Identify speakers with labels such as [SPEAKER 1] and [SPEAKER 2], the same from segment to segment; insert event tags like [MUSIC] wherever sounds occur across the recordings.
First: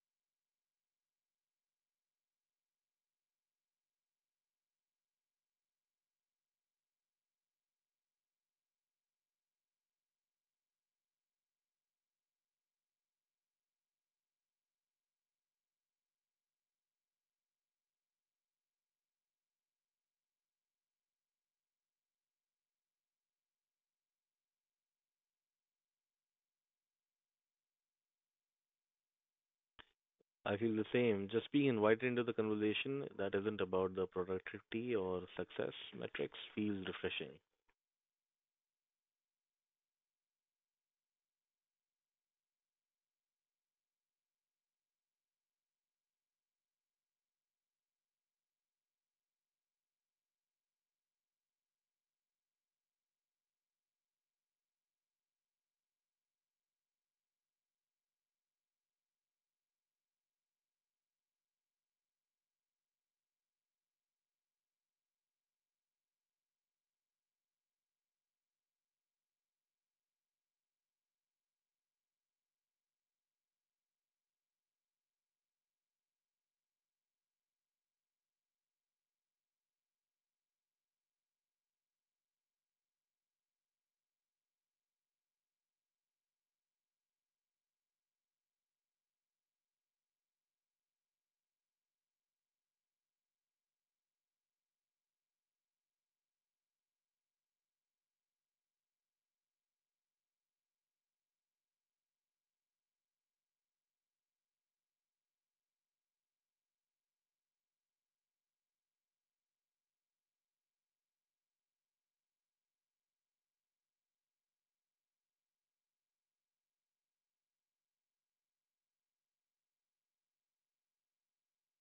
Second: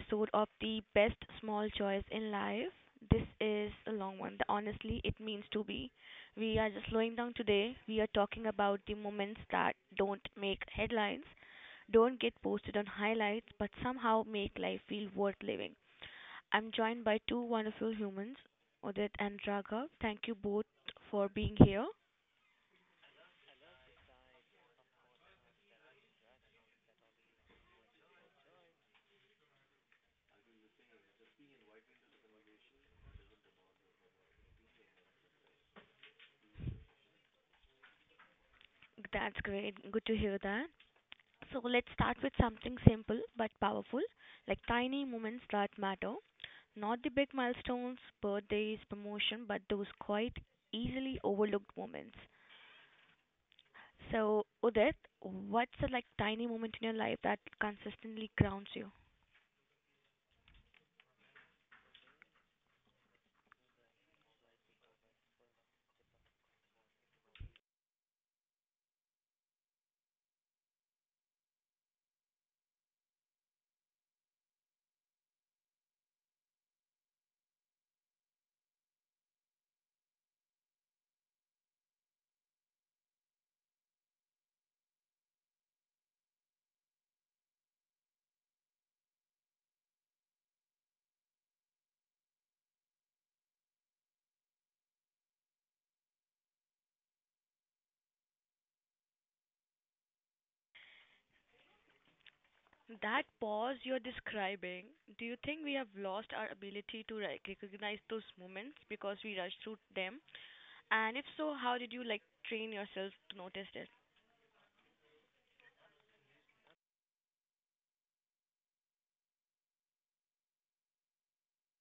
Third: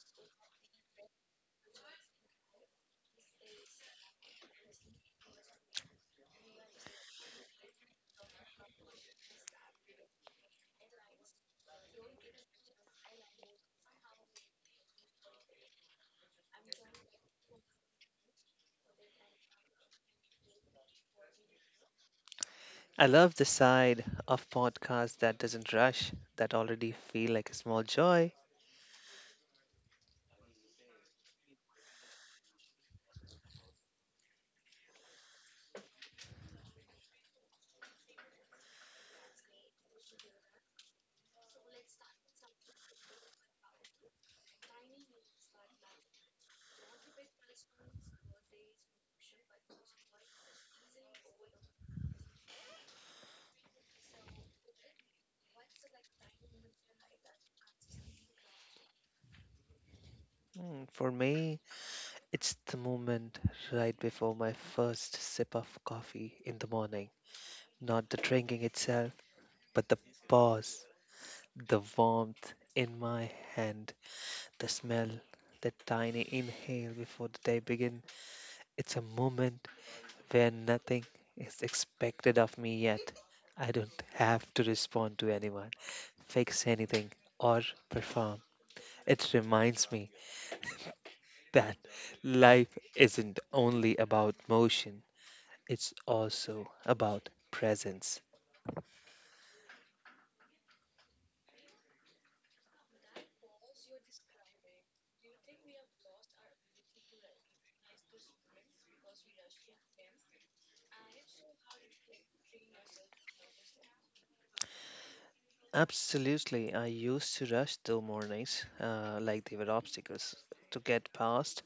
[SPEAKER 1] episode of the best small choice in life. This is a long one. The Honestly, it means to be. We are just slowing down today. We are talking about the moments that don't make headlines, don't get posted on highlights, but somehow make life feel worth living. I'm joined by two wonderful humans, Odit and Raghav. Thank you both for being here.
[SPEAKER 2] I love the side of podcast that doesn't rush, that already feel like a small joy.
[SPEAKER 3] I feel the same. Just being invited into the conversation that isn't about the productivity or success metrics feels refreshing.
[SPEAKER 1] That's great. Good to hear that. So let's start with something simple but powerful, like tiny moments that matter. Not the big milestones, birthdays, promotion, but those quite easily overlooked moments. So, Udit, what's a, like, tiny moment in your life that consistently grounds you?
[SPEAKER 2] For me, it's the moment right before my first sip of coffee in the morning. Not the drinking itself, but the pause, the warmth in my hand, the smell, the tiny inhale before the day begins. It's a moment where nothing is expected of me yet. I don't have to respond to anyone, fix anything, or perform. It reminds me that life isn't only about motion, it's also about presence.
[SPEAKER 1] That pause you're describing, do you think we have lost our ability to recognize those moments because we rush through them? And if so, how did you like train yourself to notice this?
[SPEAKER 2] Absolutely, I used to rush through mornings like they were obstacles to get past.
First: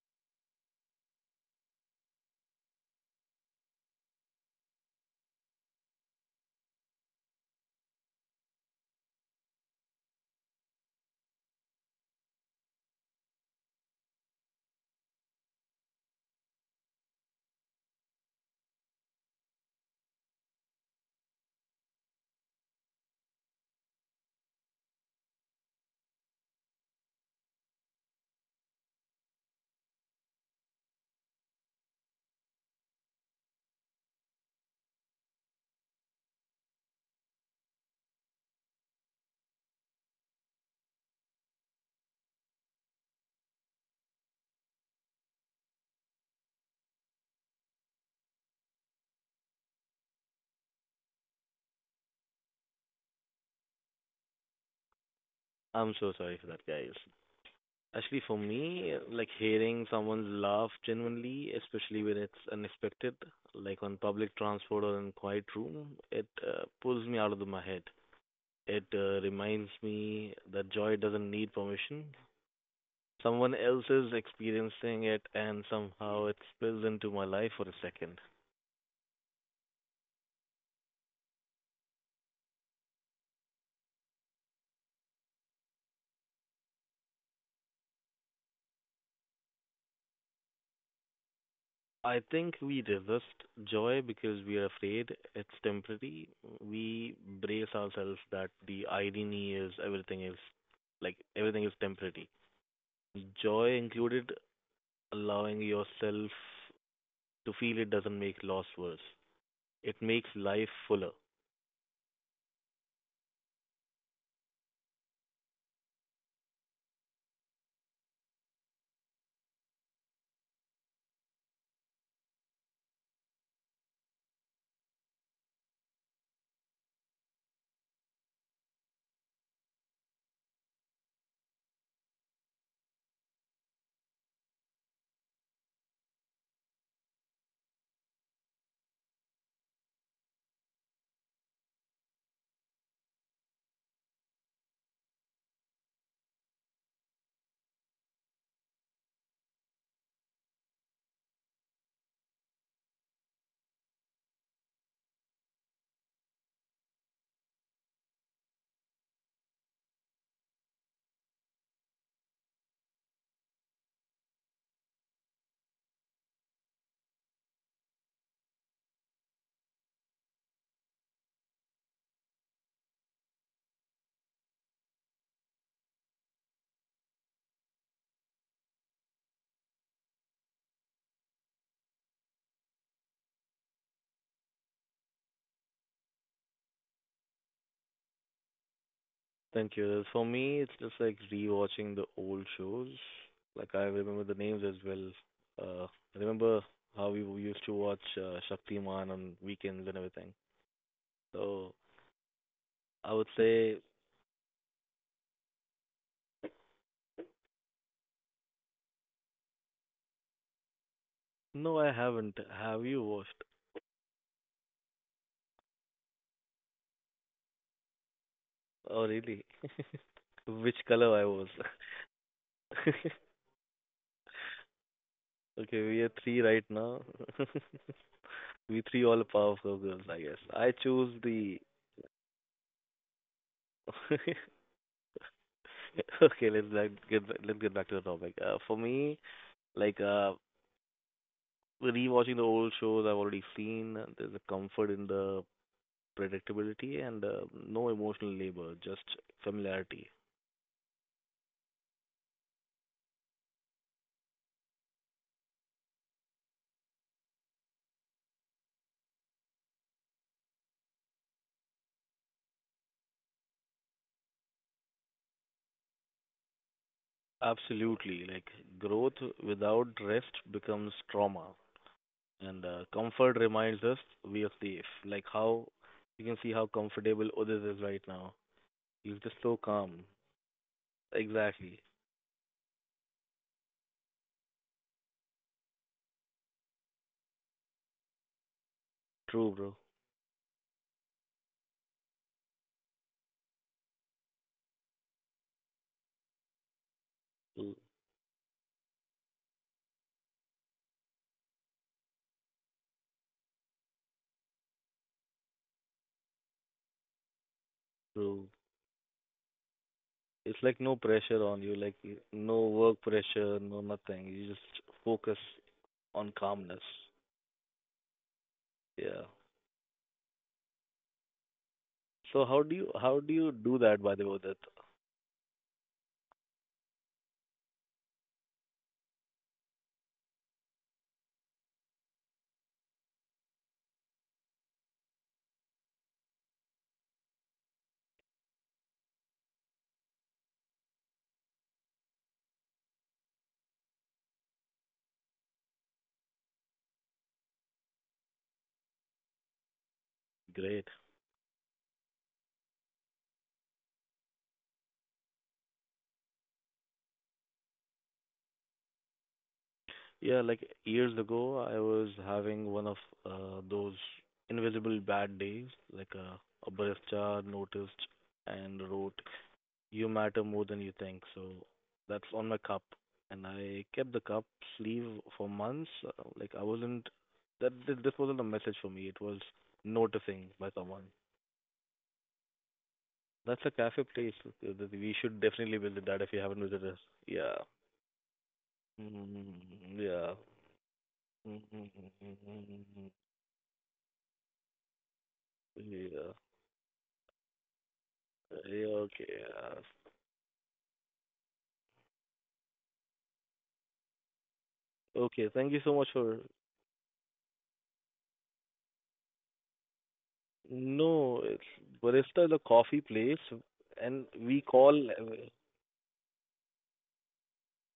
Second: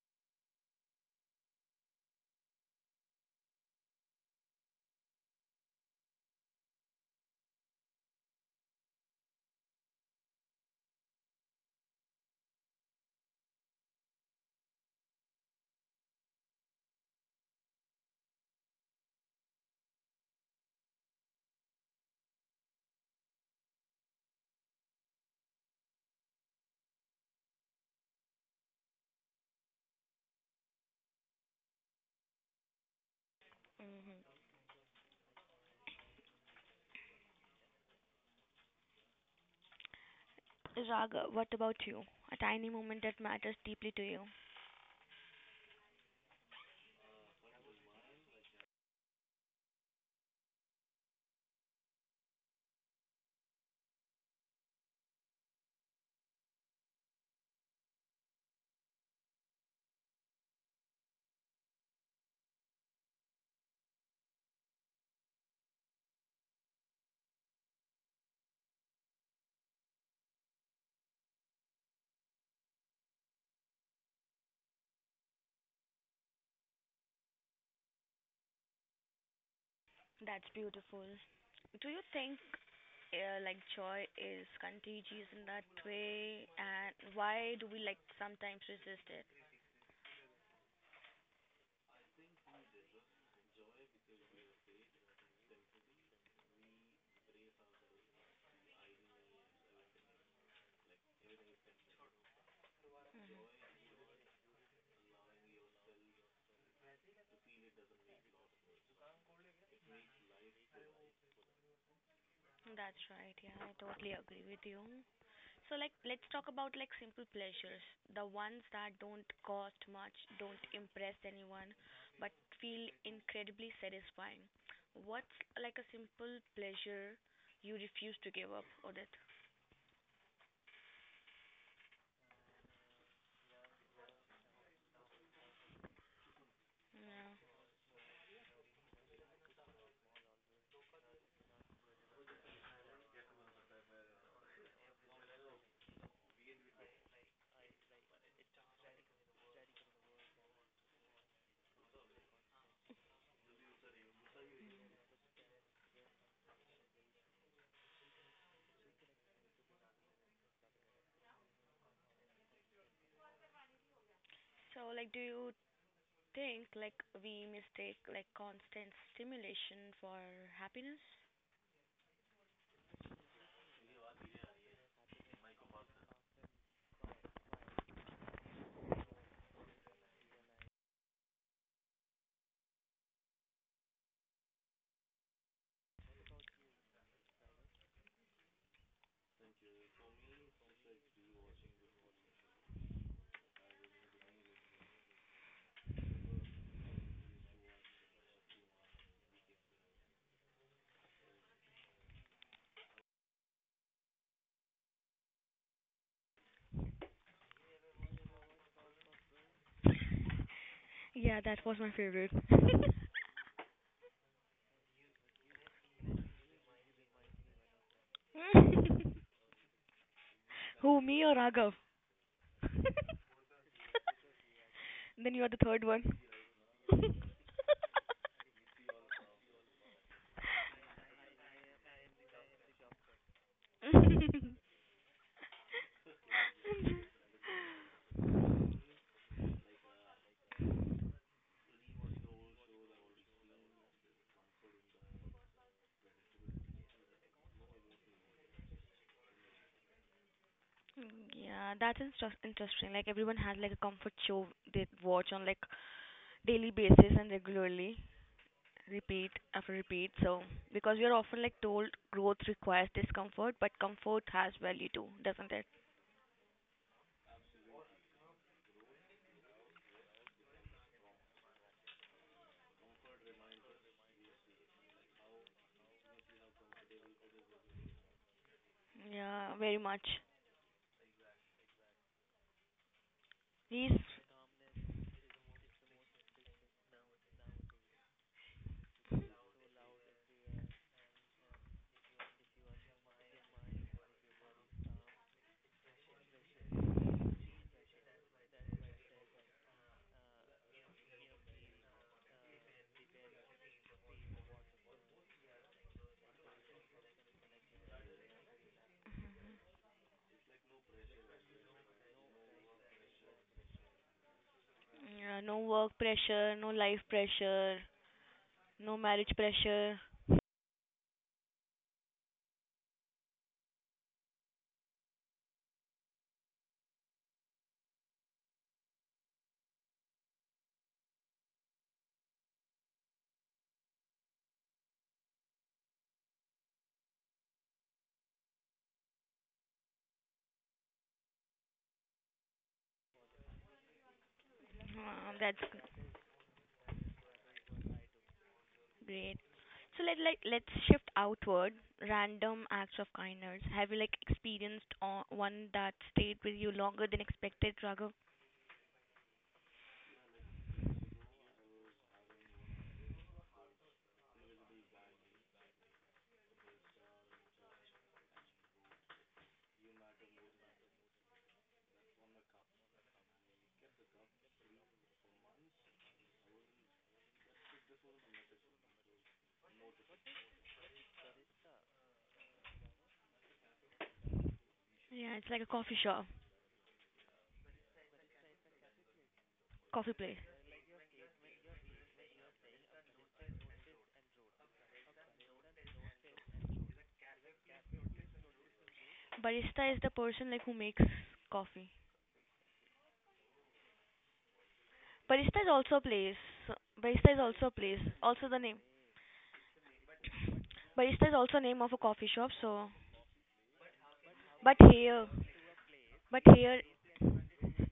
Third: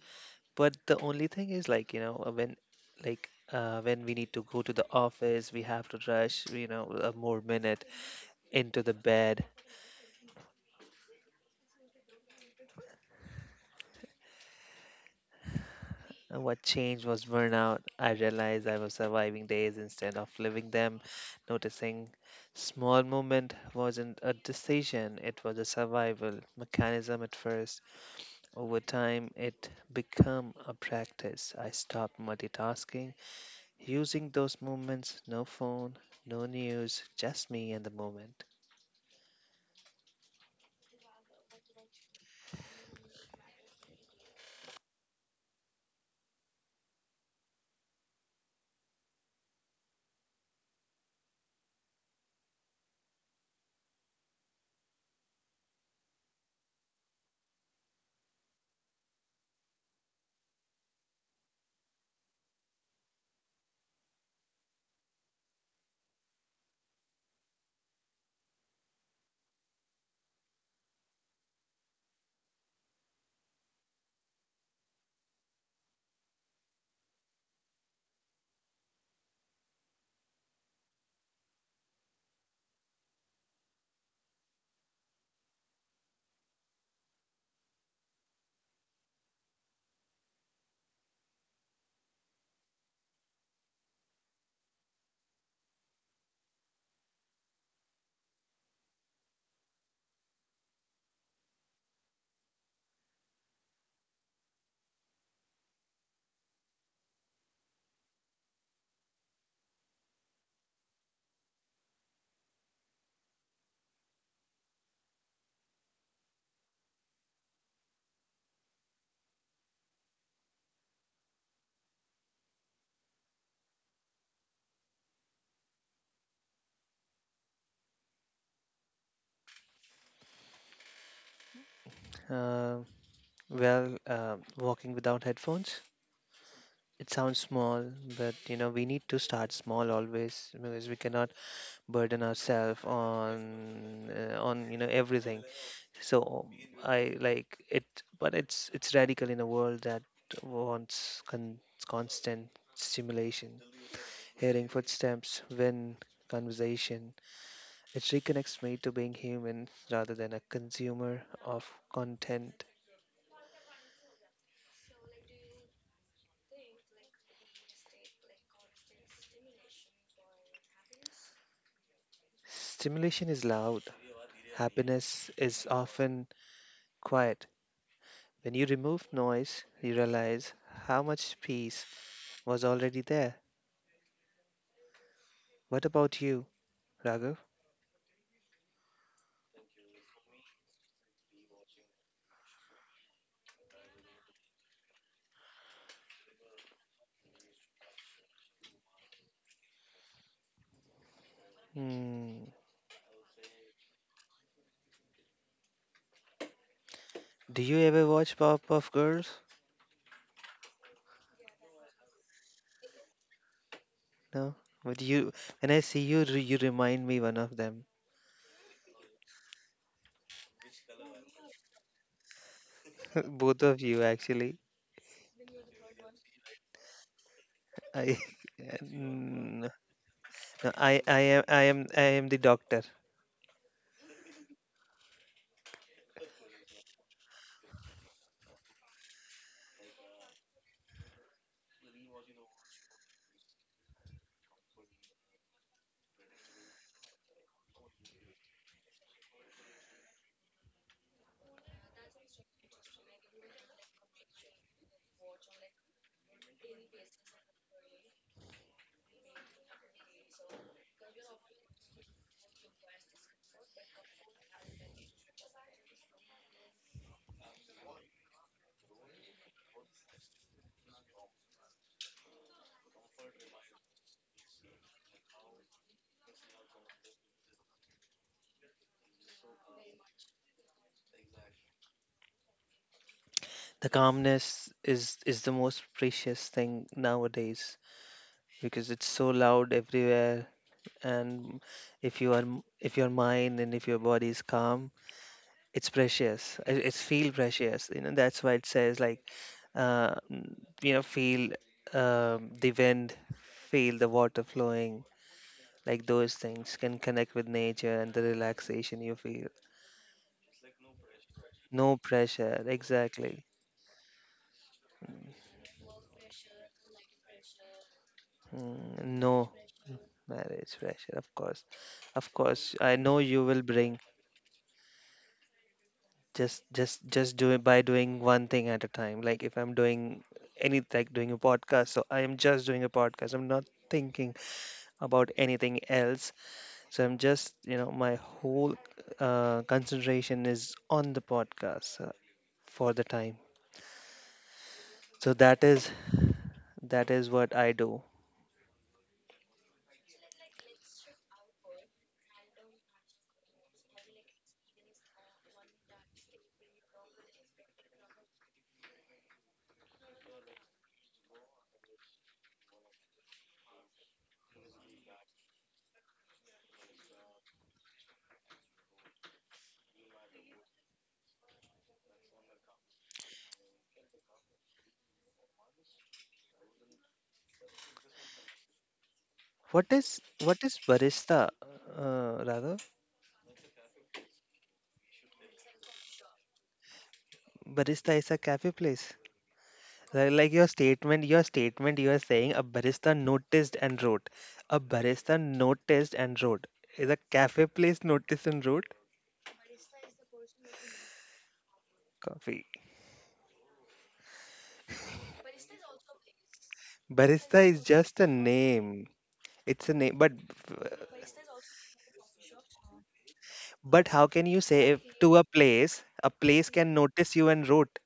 [SPEAKER 2] But the only thing is, like, when like when we need to go to the office, we have to rush, a more minute. Into the bed. And what changed was burnout. I realized I was surviving days instead of living them. Noticing small movement wasn't a decision, it was a survival mechanism at first. Over time, it became a practice. I stopped multitasking, using those moments. No phone, no news, just me and the moment.
[SPEAKER 1] Raghav, what about you? A tiny moment that matters deeply to you.
[SPEAKER 3] I'm so sorry for that, guys. Actually, for me, like hearing someone laugh genuinely, especially when it's unexpected, like on public transport or in quiet room, it pulls me out of my head. It reminds me that joy doesn't need permission. Someone else is experiencing it, and somehow it spills into my life for a second.
[SPEAKER 1] That's beautiful. Do you think like joy is contagious in that way, and why do we like sometimes resist it?
[SPEAKER 3] I think we resist joy because we are afraid it's temporary. We brace ourselves that the irony is everything is temporary. Joy included allowing yourself to feel it doesn't make loss worse. It makes life fuller.
[SPEAKER 1] That's right. Yeah, I totally agree with you. So like, let's talk about like simple pleasures, the ones that don't cost much, don't impress anyone, but feel incredibly satisfying. What's like a simple pleasure you refuse to give up, Odit?
[SPEAKER 2] Uh, well, walking without headphones. It sounds
[SPEAKER 1] Yeah.
[SPEAKER 2] small, but you know, we need to start small always because we cannot burden ourselves on on everything. So I like it, but it's radical in a world that wants constant stimulation. Hearing footsteps, when conversation, it reconnects me to being human rather than a consumer of content.
[SPEAKER 1] So, like, do you think like we mistake like constant stimulation for happiness?
[SPEAKER 2] Stimulation is loud. Happiness is often quiet. When you remove noise, you realize how much peace was already there. What about you, Raghav?
[SPEAKER 3] Thank you. For me, it's just like rewatching the old shows. Like I remember the names as well. Uh, I remember how we used to watch Shaktiman on weekends and everything. So
[SPEAKER 2] Hmm.
[SPEAKER 3] I would say,
[SPEAKER 2] Do you ever watch Powerpuff Girls?
[SPEAKER 1] Yeah, that
[SPEAKER 3] no,
[SPEAKER 1] was
[SPEAKER 3] I
[SPEAKER 1] my favorite.
[SPEAKER 3] haven't. Have you watched?
[SPEAKER 2] No. But you, when I see you, you remind me one of them.
[SPEAKER 3] Oh, really? [LAUGHS] Which
[SPEAKER 1] [LAUGHS] Who,
[SPEAKER 3] color I
[SPEAKER 1] me or
[SPEAKER 3] was?
[SPEAKER 1] Raghav?
[SPEAKER 2] [LAUGHS]
[SPEAKER 3] [LAUGHS]
[SPEAKER 2] Both of you, actually.
[SPEAKER 1] Then you are the
[SPEAKER 3] Okay,
[SPEAKER 1] third
[SPEAKER 3] we
[SPEAKER 1] one.
[SPEAKER 3] are three right now. [LAUGHS]
[SPEAKER 2] I, [LAUGHS]
[SPEAKER 3] We three all
[SPEAKER 2] Mm,
[SPEAKER 3] powerful girls, I guess.
[SPEAKER 2] no,
[SPEAKER 3] I
[SPEAKER 2] I, I
[SPEAKER 3] choose
[SPEAKER 2] am, I
[SPEAKER 3] the.
[SPEAKER 2] am, I am the doctor.
[SPEAKER 3] [LAUGHS]
[SPEAKER 1] [LAUGHS]
[SPEAKER 3] Okay, let's get back to the topic. For me, like uh, rewatching the old shows I've already seen, there's a comfort in the predictability and no emotional labor, just familiarity.
[SPEAKER 1] Yeah, that's interesting. Like, everyone has like a comfort show they watch on like daily basis and regularly, repeat after repeat. So, because we are often like told growth requires discomfort, but comfort has value too, doesn't it?
[SPEAKER 3] Absolutely. Like growth without rest becomes trauma, and comfort reminds us we are safe. Like how you can see how comfortable Udit is right now. He's just
[SPEAKER 1] Yeah,
[SPEAKER 3] so
[SPEAKER 1] very
[SPEAKER 3] calm.
[SPEAKER 1] much.
[SPEAKER 3] Exactly.
[SPEAKER 2] The
[SPEAKER 1] He's
[SPEAKER 2] calmness is the most precious thing nowadays because it's so
[SPEAKER 3] True,
[SPEAKER 2] loud
[SPEAKER 3] bro.
[SPEAKER 2] everywhere, and if your mind and if your body is calm, it's precious. It's feel
[SPEAKER 3] True.
[SPEAKER 2] precious. You know that's why it says like uh, mm, feel the wind, feel the water flowing. Like those things can connect with nature and the
[SPEAKER 3] True.
[SPEAKER 2] relaxation you feel.
[SPEAKER 3] It's like no pressure on you.
[SPEAKER 2] No
[SPEAKER 3] Like y-
[SPEAKER 2] pressure.
[SPEAKER 3] no work
[SPEAKER 2] Exactly.
[SPEAKER 3] pressure, no nothing. You just focus
[SPEAKER 1] Yeah, no work
[SPEAKER 3] on
[SPEAKER 1] pressure, no
[SPEAKER 3] calmness.
[SPEAKER 1] life pressure,
[SPEAKER 2] Mm,
[SPEAKER 1] no
[SPEAKER 3] Yeah.
[SPEAKER 1] marriage
[SPEAKER 2] no
[SPEAKER 1] pressure.
[SPEAKER 2] marriage pressure. Of course. Of
[SPEAKER 3] So
[SPEAKER 2] course.
[SPEAKER 3] how do
[SPEAKER 2] I
[SPEAKER 3] you
[SPEAKER 2] know
[SPEAKER 3] how
[SPEAKER 2] you
[SPEAKER 3] do
[SPEAKER 2] will
[SPEAKER 3] you do
[SPEAKER 2] bring
[SPEAKER 3] that, by the way, Udit?
[SPEAKER 2] just do it by doing one thing at a time. Like if I'm doing any like doing a podcast, so I am just doing a podcast. I'm not thinking about anything else. So I'm just, my whole concentration is on the podcast, for the time. So that
[SPEAKER 1] That's
[SPEAKER 2] is that is what I do.
[SPEAKER 1] great. So let's
[SPEAKER 3] Great.
[SPEAKER 1] shift outward. Random acts of kindness. Have you like experienced one that stayed with you longer than expected, Raghav?
[SPEAKER 3] Yeah, like years ago, I was having one of those invisible bad days. Like a barista noticed and wrote, "You matter more than you think." So that's on my cup, and I kept the cup sleeve for months. Like I wasn't this wasn't a message for me. It was
[SPEAKER 2] What is
[SPEAKER 3] noticing
[SPEAKER 2] what is
[SPEAKER 3] by someone.
[SPEAKER 2] barista? Rather,
[SPEAKER 3] That's a cafe place, that we
[SPEAKER 1] Yeah,
[SPEAKER 3] should
[SPEAKER 1] it's like a
[SPEAKER 3] definitely
[SPEAKER 1] coffee
[SPEAKER 3] visit that
[SPEAKER 1] shop,
[SPEAKER 3] if you haven't visited us. Yeah.
[SPEAKER 2] barista is a cafe place.
[SPEAKER 3] Mm,
[SPEAKER 1] coffee
[SPEAKER 2] Like,
[SPEAKER 3] yeah.
[SPEAKER 2] like
[SPEAKER 1] place.
[SPEAKER 2] your statement, you are saying a barista
[SPEAKER 3] Mm.
[SPEAKER 2] noticed and wrote. A barista noticed and
[SPEAKER 3] Yeah.
[SPEAKER 2] wrote. Is a cafe place noticed and wrote?
[SPEAKER 3] Yeah. Okay. Uh,
[SPEAKER 1] Barista is the person like who makes coffee.
[SPEAKER 2] Coffee.
[SPEAKER 3] okay.
[SPEAKER 1] Barista is
[SPEAKER 3] Thank you so
[SPEAKER 1] also a
[SPEAKER 3] much for.
[SPEAKER 1] place. Barista is
[SPEAKER 2] Barista
[SPEAKER 1] also
[SPEAKER 2] is
[SPEAKER 1] a place.
[SPEAKER 2] just a
[SPEAKER 1] Also the name.
[SPEAKER 2] name. It's a name,
[SPEAKER 1] Barista is
[SPEAKER 3] No, it's
[SPEAKER 1] also name of a coffee
[SPEAKER 3] barista is
[SPEAKER 1] shop.
[SPEAKER 3] a
[SPEAKER 1] So,
[SPEAKER 3] coffee place,
[SPEAKER 2] but how
[SPEAKER 3] and
[SPEAKER 2] can you
[SPEAKER 3] we
[SPEAKER 2] say
[SPEAKER 1] but
[SPEAKER 2] if
[SPEAKER 3] call
[SPEAKER 2] to
[SPEAKER 1] here,
[SPEAKER 2] a place, a
[SPEAKER 1] but
[SPEAKER 2] place can
[SPEAKER 1] here.
[SPEAKER 2] notice you and root?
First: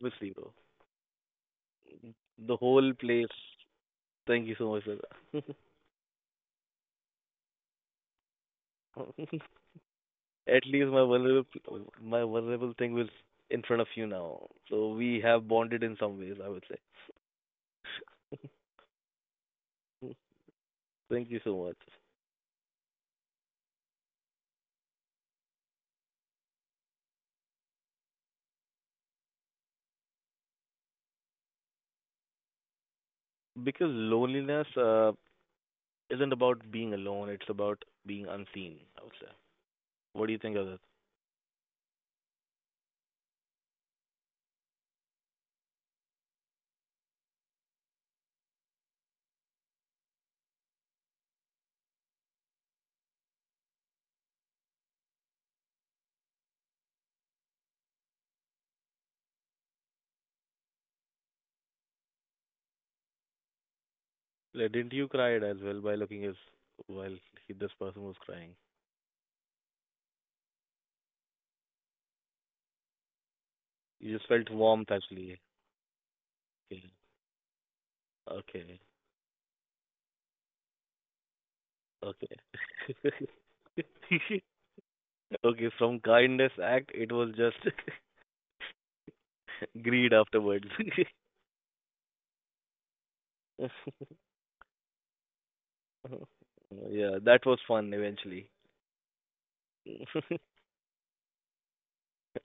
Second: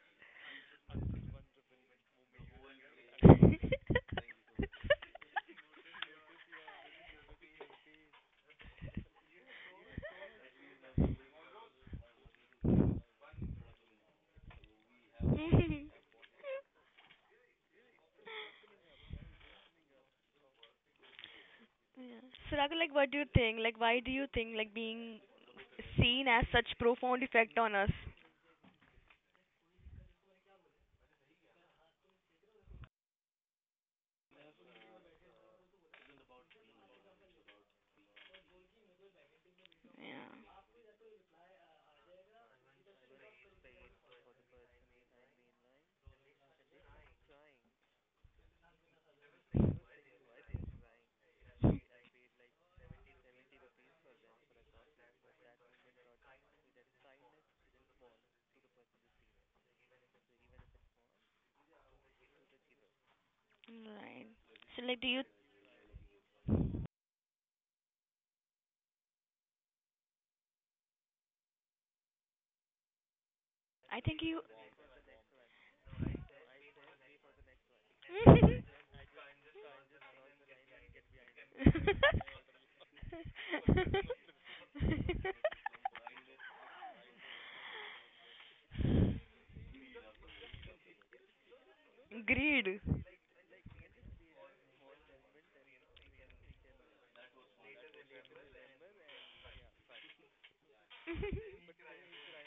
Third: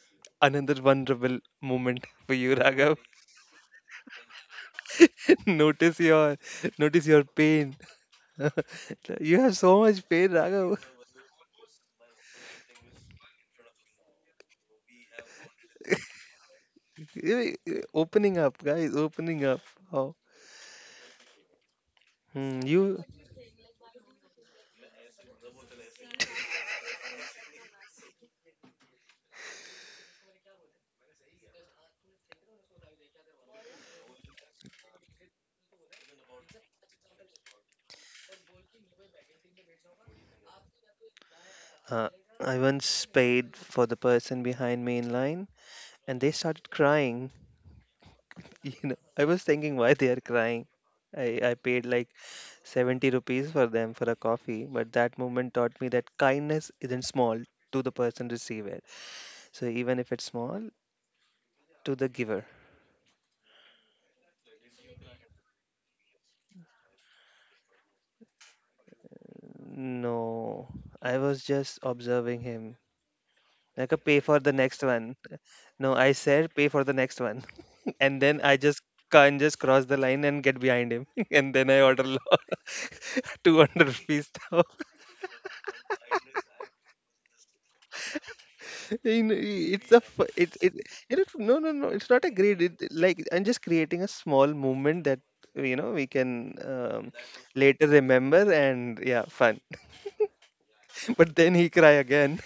[SPEAKER 3] obviously the
[SPEAKER 2] Another vulnerable moment [LAUGHS] for you,
[SPEAKER 3] whole
[SPEAKER 2] Raghav.
[SPEAKER 3] place. Thank you so much for that.
[SPEAKER 2] [LAUGHS]
[SPEAKER 3] [LAUGHS]
[SPEAKER 2] notice your notice your pain. [LAUGHS] You have so much pain,
[SPEAKER 3] At
[SPEAKER 2] Raghav.
[SPEAKER 3] least
[SPEAKER 2] [LAUGHS]
[SPEAKER 3] my vulnerable thing was in front of you now, so we have bonded in
[SPEAKER 1] [LAUGHS]
[SPEAKER 3] some ways, I would say.
[SPEAKER 2] Opening up, guys, opening up. Oh.
[SPEAKER 3] [LAUGHS] Thank you so much.
[SPEAKER 1] Yeah.
[SPEAKER 2] Hmm,
[SPEAKER 1] Suraka, like,
[SPEAKER 2] you
[SPEAKER 1] what do you think? Like, why do you think like being seen as such profound effect on us?
[SPEAKER 3] Because loneliness isn't about being alone; it's about being unseen, I would say. What do
[SPEAKER 1] Yeah.
[SPEAKER 3] you think of that?
[SPEAKER 2] uh, I once paid for the person behind me in line and they started crying. [LAUGHS] I was thinking why they are crying. I paid like 70 rupees for them for a coffee, but that moment taught me that kindness isn't small to the person receive it. So even if it's small to the giver.
[SPEAKER 1] Right.
[SPEAKER 3] Like,
[SPEAKER 1] So,
[SPEAKER 3] didn't
[SPEAKER 1] like, do
[SPEAKER 3] you
[SPEAKER 1] you?
[SPEAKER 3] cried as well by looking at while he, this person was crying?
[SPEAKER 2] No, I was just observing him. Like
[SPEAKER 1] I
[SPEAKER 2] a
[SPEAKER 3] You
[SPEAKER 1] think
[SPEAKER 2] pay
[SPEAKER 3] just
[SPEAKER 2] for
[SPEAKER 1] you.
[SPEAKER 3] felt
[SPEAKER 2] the next
[SPEAKER 3] warmth
[SPEAKER 2] one.
[SPEAKER 3] actually.
[SPEAKER 2] No, I said pay for the next one, [LAUGHS] and then I
[SPEAKER 3] Okay,
[SPEAKER 2] just can not just cross the line and get behind him, [LAUGHS] and then I order
[SPEAKER 3] okay,
[SPEAKER 2] lot
[SPEAKER 3] okay.
[SPEAKER 2] 200 [LAUGHS]
[SPEAKER 1] [LAUGHS]
[SPEAKER 2] rupees. [LAUGHS]
[SPEAKER 3] [LAUGHS] Okay, from kindness act, it was just
[SPEAKER 2] You know,
[SPEAKER 3] [LAUGHS]
[SPEAKER 2] it's a
[SPEAKER 3] greed
[SPEAKER 2] it
[SPEAKER 3] afterwards.
[SPEAKER 2] it
[SPEAKER 3] [LAUGHS]
[SPEAKER 2] no no no it's not a grade
[SPEAKER 1] Greed.
[SPEAKER 2] it, like I'm just creating a small movement that we can
[SPEAKER 3] Yeah, that was
[SPEAKER 2] later
[SPEAKER 3] fun eventually.
[SPEAKER 2] remember and yeah fun
[SPEAKER 3] [LAUGHS] That
[SPEAKER 2] [LAUGHS] but then he cry again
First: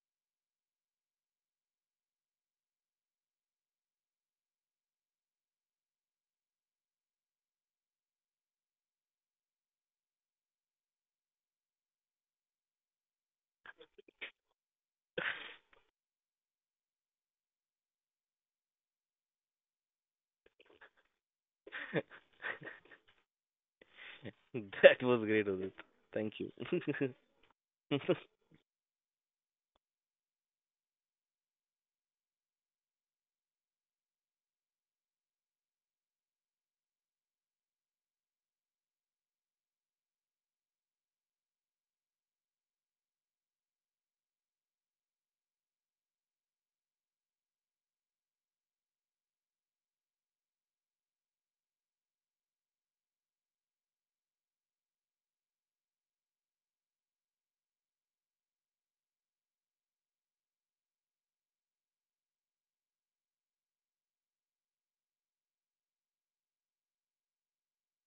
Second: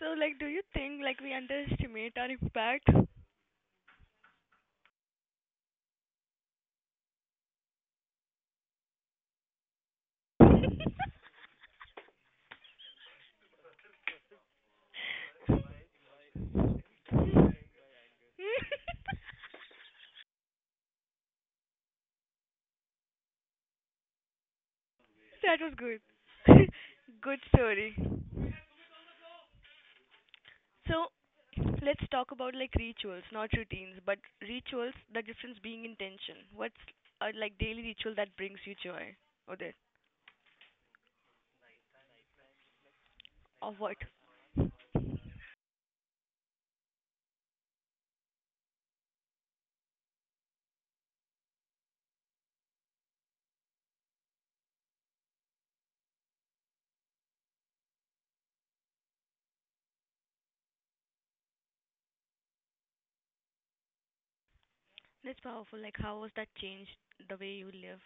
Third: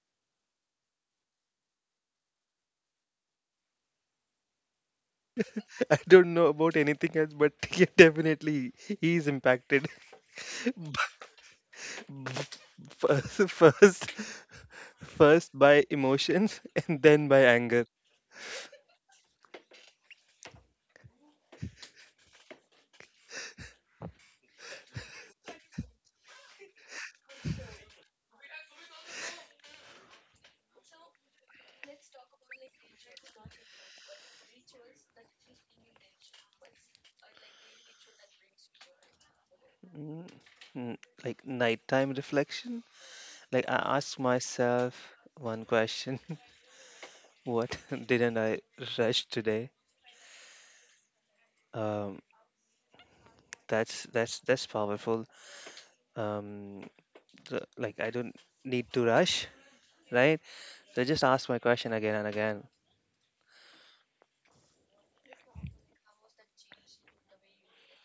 [SPEAKER 1] So, like, do you think like we underestimate our impact?
[SPEAKER 2] [LAUGHS] I don't know about anything else but [LAUGHS] yeah, definitely he is impacted [LAUGHS] first first first by emotions and then by anger.
[SPEAKER 3] was great,
[SPEAKER 1] That
[SPEAKER 3] Udit.
[SPEAKER 1] was good.
[SPEAKER 3] Thank you.
[SPEAKER 1] [LAUGHS] Good story.
[SPEAKER 3] [LAUGHS]
[SPEAKER 1] So, let's talk about like rituals, not routines, but rituals. The difference being intention. What's a like daily ritual that brings you joy? Or that?
[SPEAKER 2] Mm, mm, like nighttime reflection, like
[SPEAKER 1] Or
[SPEAKER 2] I
[SPEAKER 1] what?
[SPEAKER 2] ask myself one question. What [LAUGHS] didn't I rush today? Um, that's powerful. Um, like I don't need to rush, right? So I just ask my question again and again.
[SPEAKER 1] That's powerful. Like, how has that changed the way you live?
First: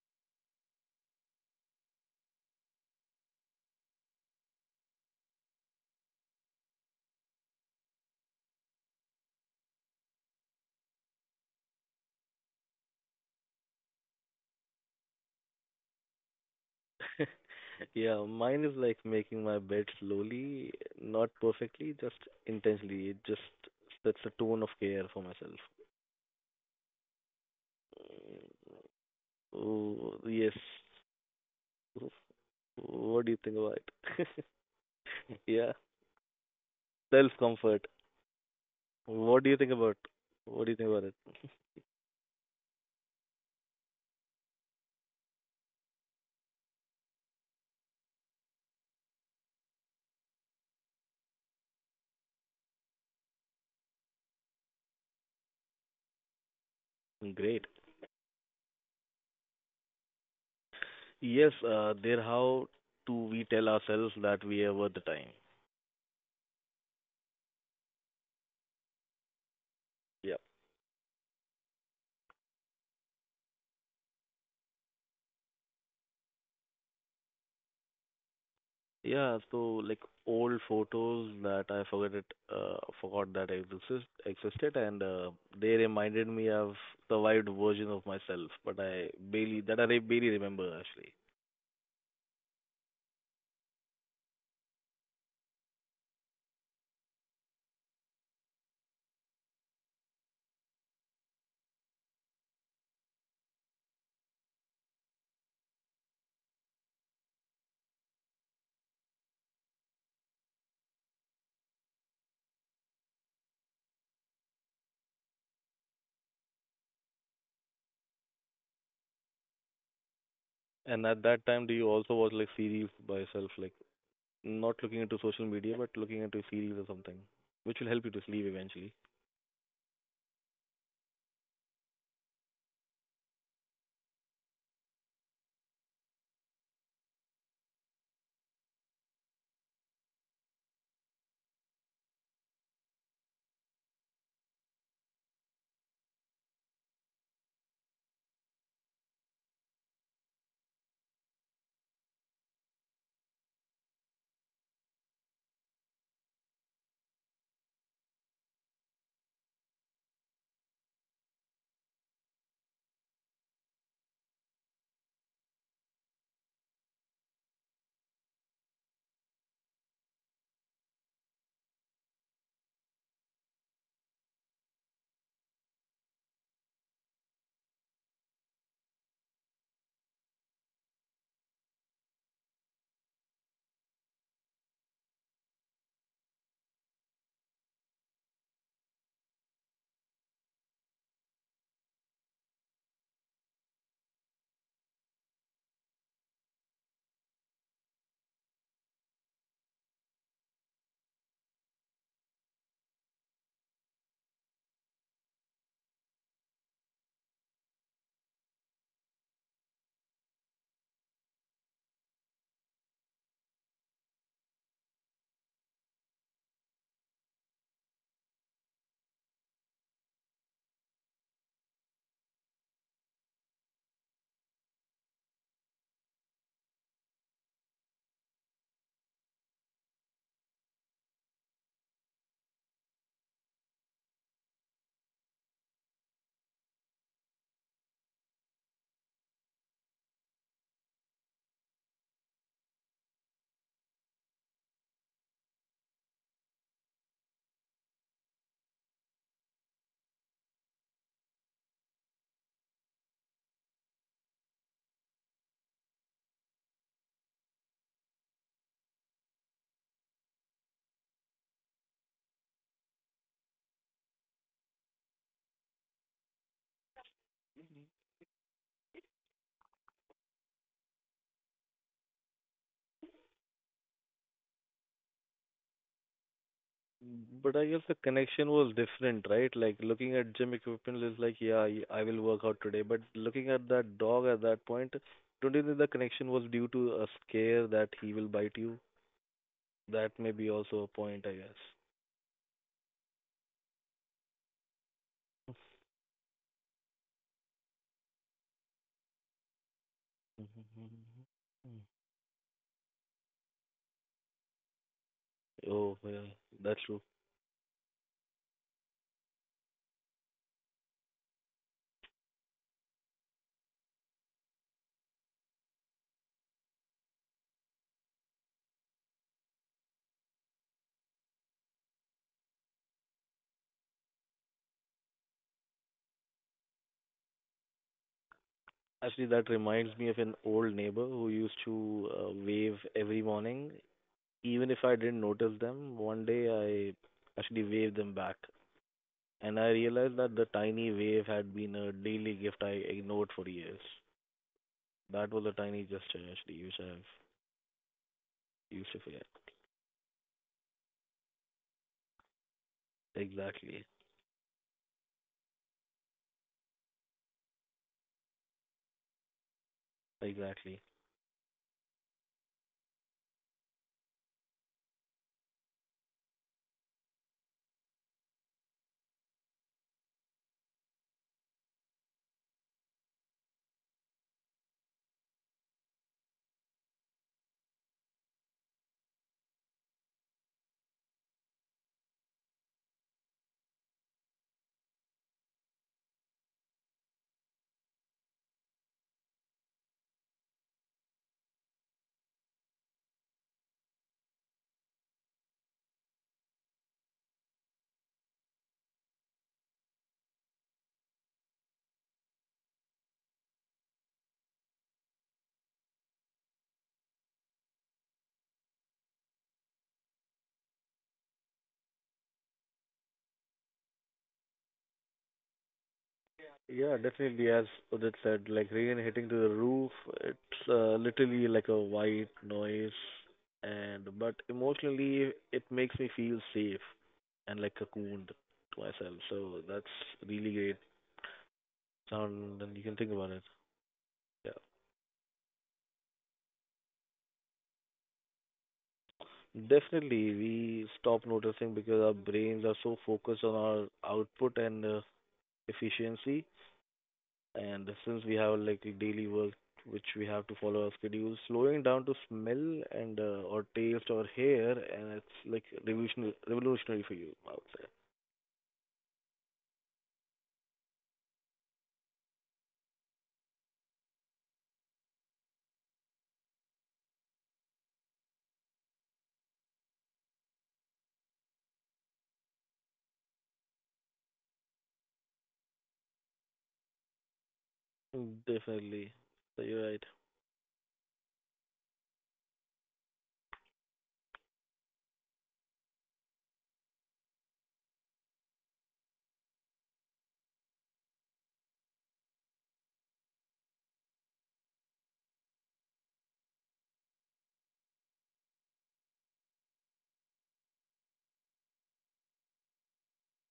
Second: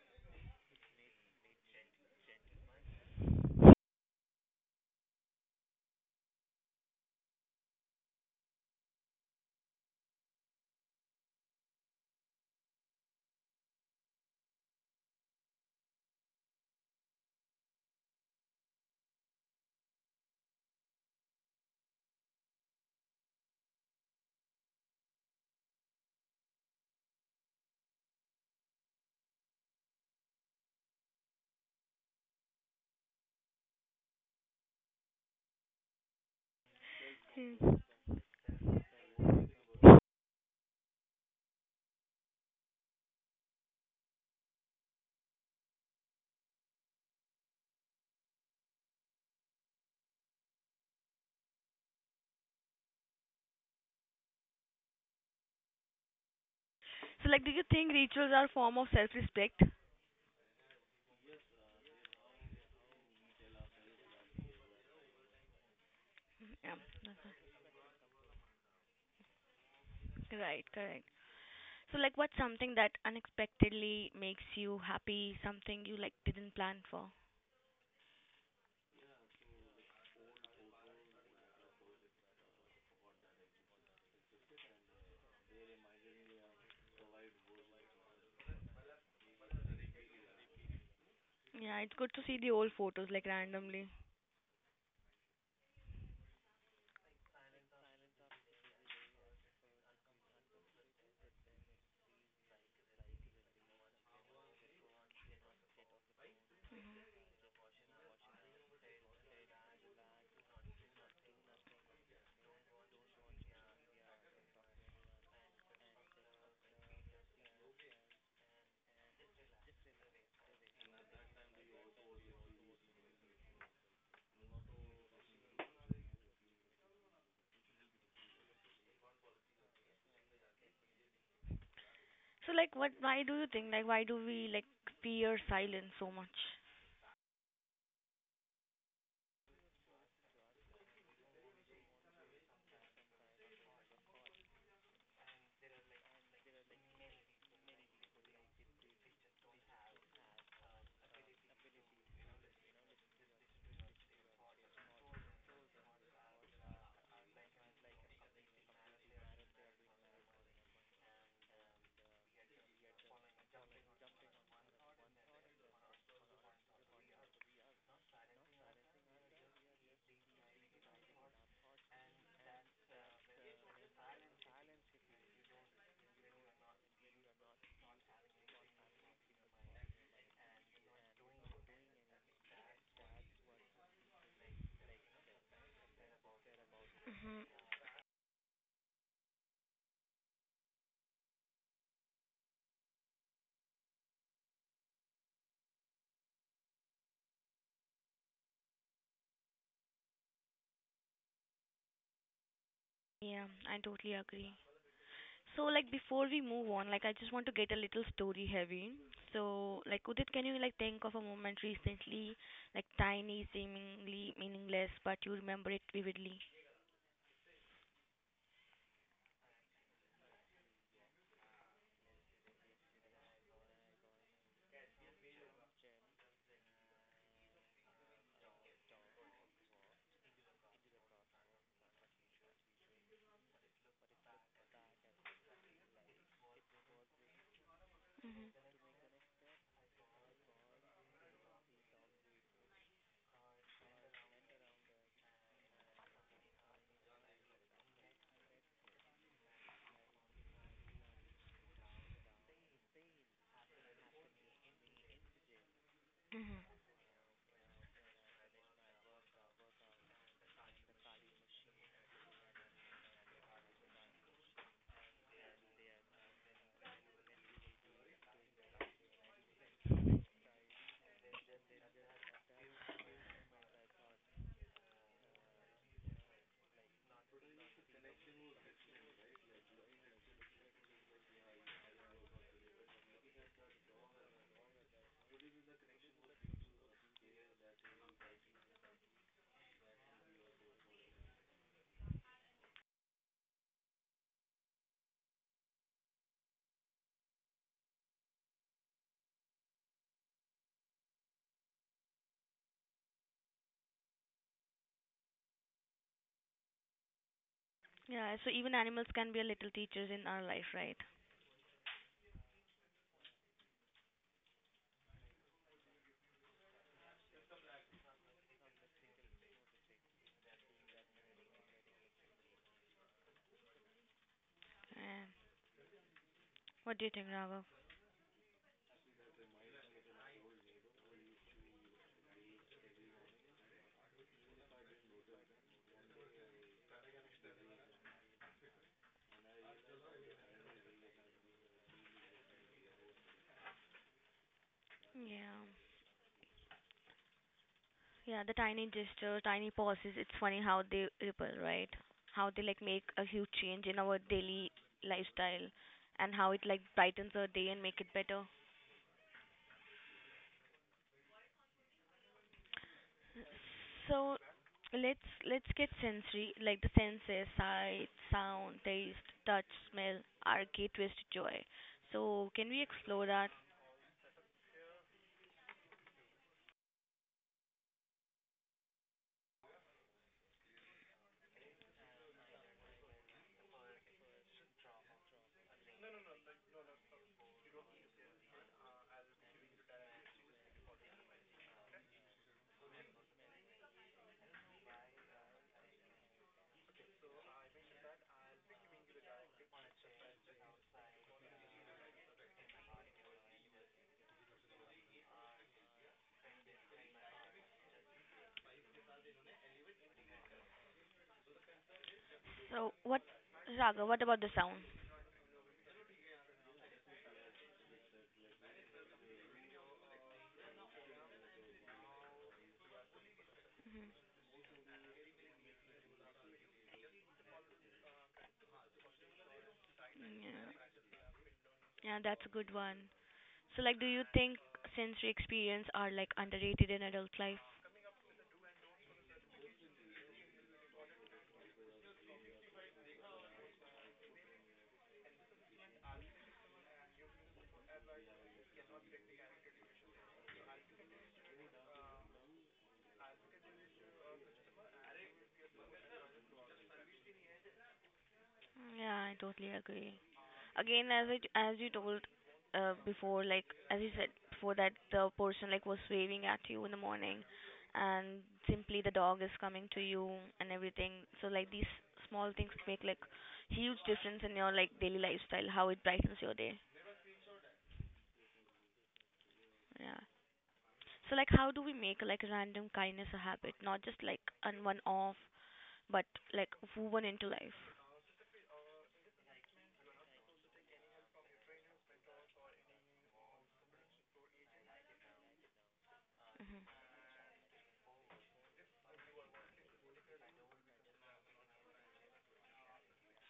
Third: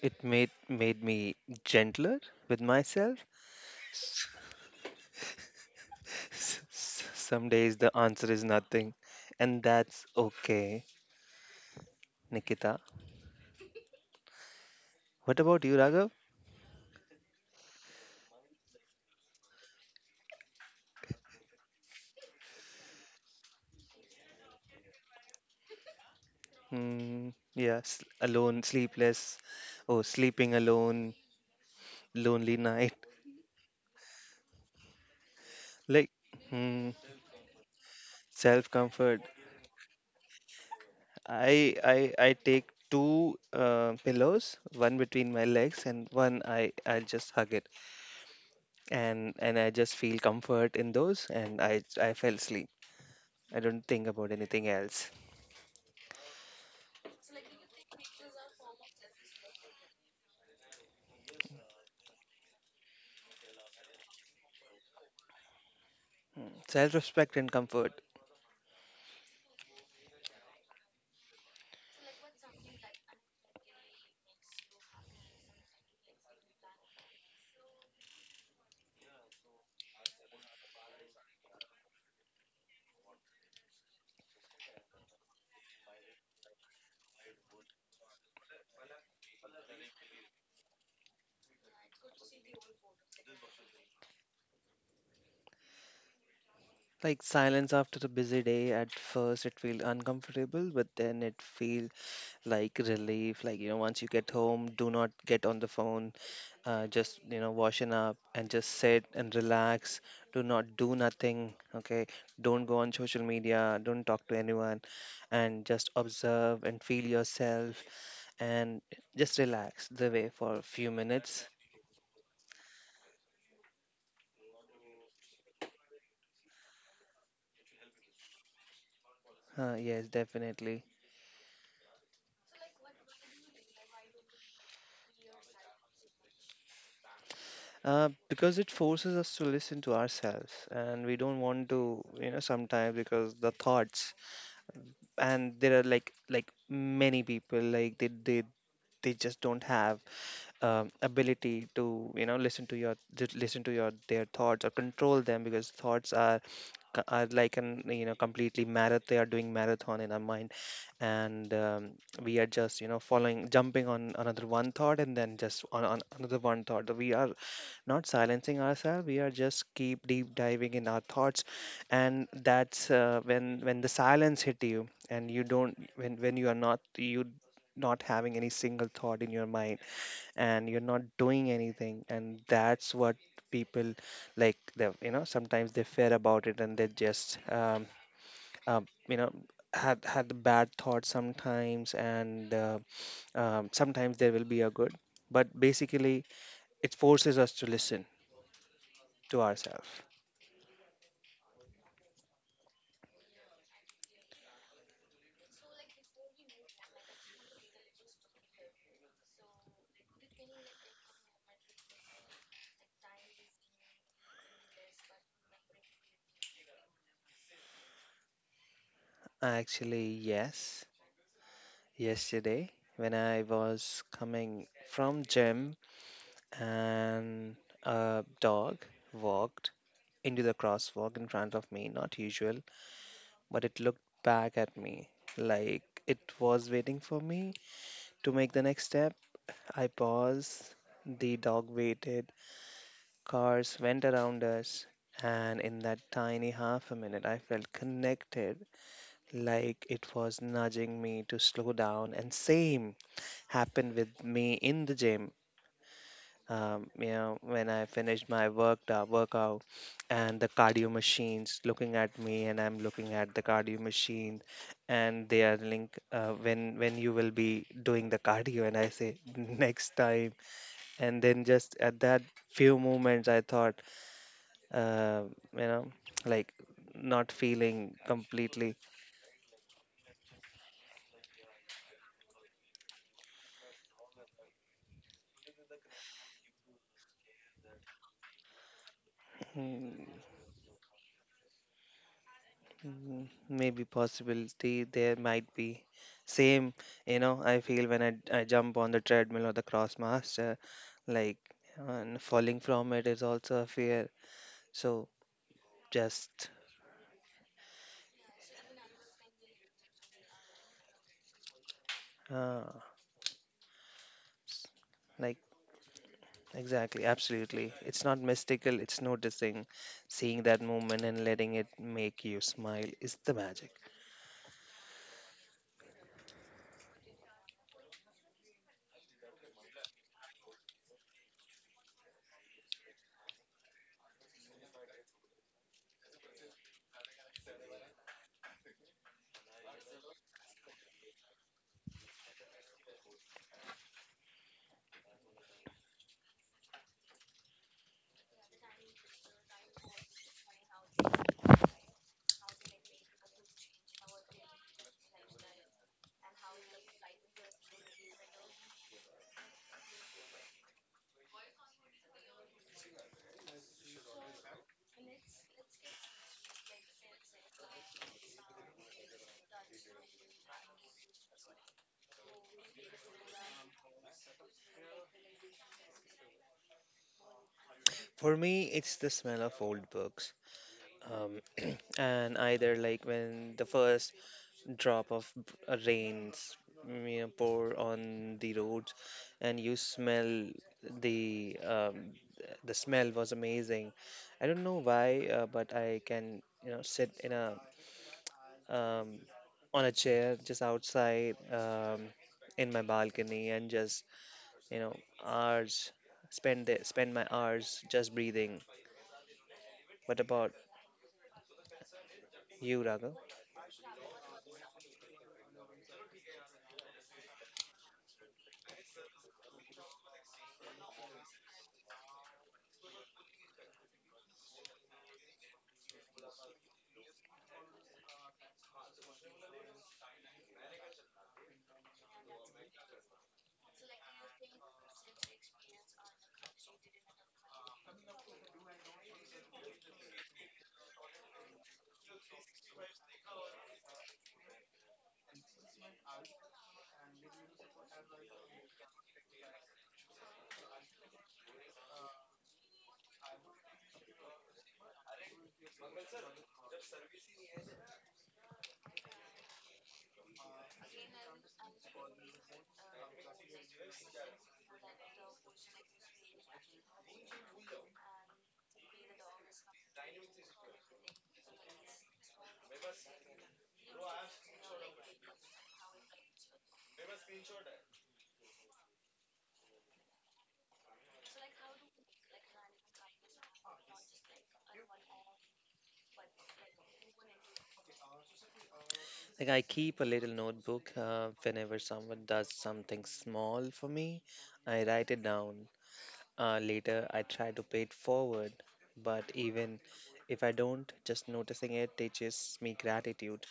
[SPEAKER 2] It made me gentler with myself. [LAUGHS] Some days the answer is nothing, and that's okay, Nikita. What about you, Raghav?
[SPEAKER 3] [LAUGHS] Yeah, mine is like making my bed slowly, not perfectly, just intentionally. It just sets a tone of care for myself.
[SPEAKER 2] Hmm, yeah, alone,
[SPEAKER 3] Mm,
[SPEAKER 2] sleepless, or
[SPEAKER 3] oh,
[SPEAKER 2] sleeping
[SPEAKER 3] yes.
[SPEAKER 2] alone,
[SPEAKER 3] Oh,
[SPEAKER 2] lonely [LAUGHS] night,
[SPEAKER 3] what do you think about it? [LAUGHS] Yeah,
[SPEAKER 2] like hmm,
[SPEAKER 1] Hmm.
[SPEAKER 3] self-comfort.
[SPEAKER 2] self comfort.
[SPEAKER 3] What do you think about? What do you think about
[SPEAKER 2] I take two pillows, one between my legs and one I just hug it and I just feel comfort in those and I fell asleep. I don't think about anything else.
[SPEAKER 1] So,
[SPEAKER 3] it?
[SPEAKER 1] like, do you
[SPEAKER 3] Great.
[SPEAKER 1] think rituals are a form of self-respect?
[SPEAKER 3] Yes, they're how do we tell ourselves that we are worth the time?
[SPEAKER 2] Mm,
[SPEAKER 1] Yeah,
[SPEAKER 2] Self-respect and comfort.
[SPEAKER 3] Yeah.
[SPEAKER 1] right, correct. So, like, what's something that unexpectedly makes you happy? Something you like didn't plan for?
[SPEAKER 3] Yeah, so like old photos that I forgot it, forgot that existed, and they reminded me of survived version of myself, but I barely remember actually.
[SPEAKER 1] Yeah, it's good to see the old photos like randomly.
[SPEAKER 2] Like silence after a busy day, at first it feels uncomfortable, but then it feels like relief. Like, once you get home, do not get on the phone, just washing up and just sit and relax. Do not do nothing, okay? Don't go on social media, don't talk to anyone, and just observe and feel yourself, and just relax the way for a few
[SPEAKER 3] And at that
[SPEAKER 2] minutes.
[SPEAKER 3] time, do you also watch like series by yourself, like not looking into social media, but looking into series or something, which will help you to sleep eventually?
[SPEAKER 2] Yes definitely.
[SPEAKER 1] So, like, what? Why do you think? Like, why do we like fear silence so much?
[SPEAKER 2] Because it forces us to listen to ourselves, and we don't want to sometimes because the thoughts. And there are like many people, like they just don't have ability to listen to your their thoughts or control them, because thoughts are are like an completely marathon, they are doing marathon in our mind. And we are just following, jumping on another one thought, and then just on another one thought. We are not silencing ourselves, we are just keep deep diving in our thoughts. And that's when the silence hit you, and you don't when you are not you not having any single thought in your mind, and you're not doing anything. And that's what people, like, they sometimes they fear about it. And they just
[SPEAKER 1] Hmm.
[SPEAKER 2] um, you know had the bad thoughts sometimes, and sometimes there will be a good, but basically it forces us to listen to ourselves.
[SPEAKER 1] Yeah, I totally agree. So, like, before we move on, like, I just want to get a little story heavy. So, like, Udit, can you, like, think of a moment recently, like, tiny, seemingly meaningless, but you remember it vividly?
[SPEAKER 2] Actually, yes, yesterday when I was coming from gym, and a dog walked into the crosswalk in front of me, not usual, but it looked back at me like it was waiting for me to make the
[SPEAKER 1] Mm-hmm.
[SPEAKER 2] next step. I paused, the dog waited, cars went around us, and in that tiny half a minute, I felt connected, like it was nudging me to slow down. And same happened with me in the gym.
[SPEAKER 1] Mm-hmm.
[SPEAKER 2] When I finished my workout, and the cardio machines looking at me and I'm looking at the cardio machine, and they are link when you will be doing the cardio, and I say [LAUGHS] next time. And then just at that few moments I thought, uh, you know like, not
[SPEAKER 3] But I guess
[SPEAKER 2] feeling
[SPEAKER 3] the connection
[SPEAKER 2] completely
[SPEAKER 3] was different, right? Like looking at gym equipment is like, yeah, y- I will work out today. But looking at that dog at that point, don't you think the connection was due to a scare that he will bite you?
[SPEAKER 2] hmm,
[SPEAKER 3] That may be also a point, I
[SPEAKER 2] Maybe possibility there might
[SPEAKER 3] guess.
[SPEAKER 2] be. Same, I feel when I jump on the treadmill or the Crossmaster,
[SPEAKER 3] [LAUGHS]
[SPEAKER 2] like, and falling from it is also a fear. So
[SPEAKER 3] Oh, yeah,
[SPEAKER 2] just
[SPEAKER 3] that's true.
[SPEAKER 1] Yeah, so even animals can be a little teachers in our life, right?
[SPEAKER 2] uh, like, exactly, absolutely. It's not mystical, it's noticing, seeing that movement and letting it make you smile is the magic.
[SPEAKER 1] Yeah. What do you think, Raghav?
[SPEAKER 3] Actually, that reminds me of an old neighbor who used to wave every morning. Even if I didn't notice them, one day I actually waved them back, and I realized that the tiny wave had been a daily gift I ignored for years. That was a
[SPEAKER 1] Yeah.
[SPEAKER 3] tiny gesture, actually, which I've
[SPEAKER 1] Yeah, the tiny
[SPEAKER 3] used to forget.
[SPEAKER 1] gesture, tiny pauses, it's funny how they ripple, right? How they, like, make a huge
[SPEAKER 3] Exactly,
[SPEAKER 1] change in our daily lifestyle and how it, like, brightens our day and make it better.
[SPEAKER 3] exactly.
[SPEAKER 1] So let's get sensory, like the senses, sight, sound, taste, touch, smell, are gateways to joy. So can we explore that?
[SPEAKER 2] For me, it's the smell of old books. Um, and either like when the first drop of rains pour on the roads and you smell the the smell was amazing. I don't know why, but I can sit in a um, on a chair just outside, in my balcony and just you know hours spend my hours just breathing. What about you,
[SPEAKER 1] So
[SPEAKER 2] Raga?
[SPEAKER 1] what, Raga? What about the sound?
[SPEAKER 3] Yeah, definitely. As Udit said, like rain hitting to the roof, it's literally like a white noise, and
[SPEAKER 1] Mhm.
[SPEAKER 3] but emotionally, it makes me feel safe and like cocooned to myself. So that's
[SPEAKER 1] Yeah,
[SPEAKER 3] really great
[SPEAKER 1] yeah, that's a
[SPEAKER 3] sound,
[SPEAKER 1] good
[SPEAKER 3] and you can
[SPEAKER 1] one.
[SPEAKER 3] think about it.
[SPEAKER 1] So like, do you
[SPEAKER 3] Yeah.
[SPEAKER 1] think sensory experience are like underrated in adult life?
[SPEAKER 3] Definitely, we stop noticing because our brains are so focused on our output and efficiency. And since we have like a daily work which we have to follow our schedule, slowing down to smell and or taste or hear, and it's like revolutionary for you, I would
[SPEAKER 1] Yeah, I totally agree. Again, as you told before, like as you said before that the person like was waving at you in the morning, and simply the dog is coming to you and everything. So like these small things make like huge difference in your like daily lifestyle, how it brightens your day.
[SPEAKER 3] say. Definitely, so you're right.
[SPEAKER 1] Yeah. So like how do we make like random kindness a habit, not just like an one off, but like woven into life?
[SPEAKER 2] Like I keep a little notebook. Whenever someone does something small for me, I write it down. Later,
[SPEAKER 1] Hmm.
[SPEAKER 2] I try to pay it forward. But even if I don't, just noticing it teaches me gratitude.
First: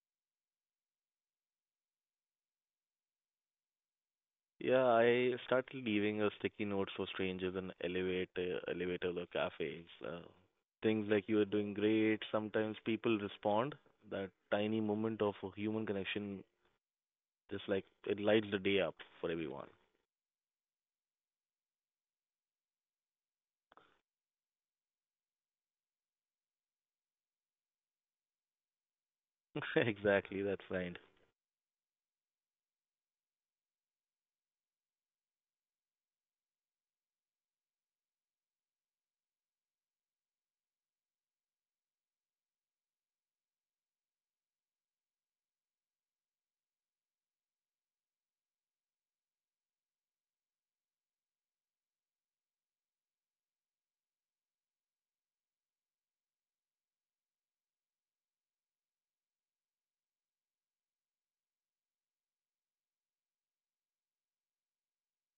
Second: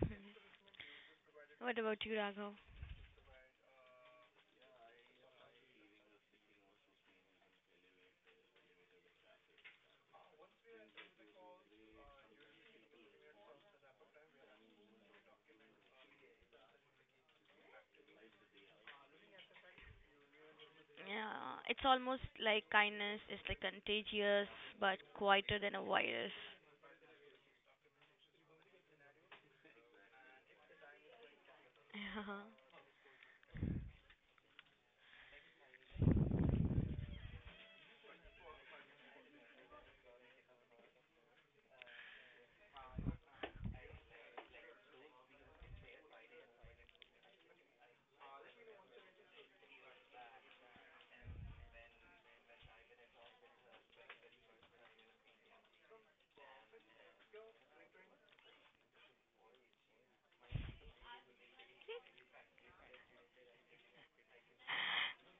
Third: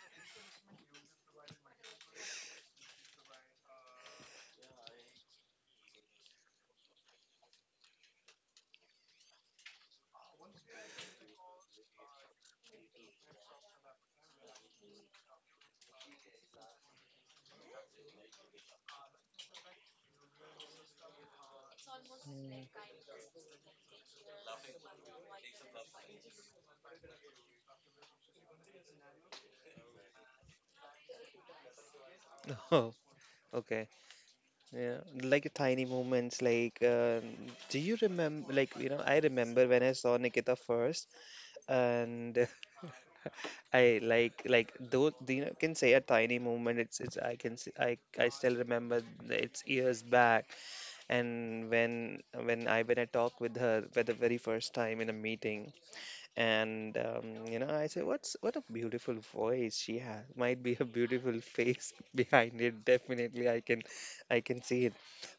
[SPEAKER 1] Hmm. [LAUGHS] What about you, Raghav?
[SPEAKER 3] Yeah, I started leaving a sticky note for strangers in elevators or cafes. Things like you are doing great. Sometimes people respond. That tiny moment of a human connection, just like it lights the day up for everyone.
[SPEAKER 1] Yeah, it's almost like
[SPEAKER 2] Mm.
[SPEAKER 1] kindness is like contagious but quieter than a virus.
[SPEAKER 3] [LAUGHS] Exactly, that friend.
[SPEAKER 1] [LAUGHS]
[SPEAKER 2] [LAUGHS] Oh, okay. Yeah, like tiny moments. Like, do you remember? Like, I remember when I saw Nikita first, and I like though can say a tiny movement. It's I can see, I still remember it's years back, and when I talked with her for the very first time in a meeting, and I say what a beautiful voice she has. Might be a beautiful face [LAUGHS] behind it. Definitely, I can see it.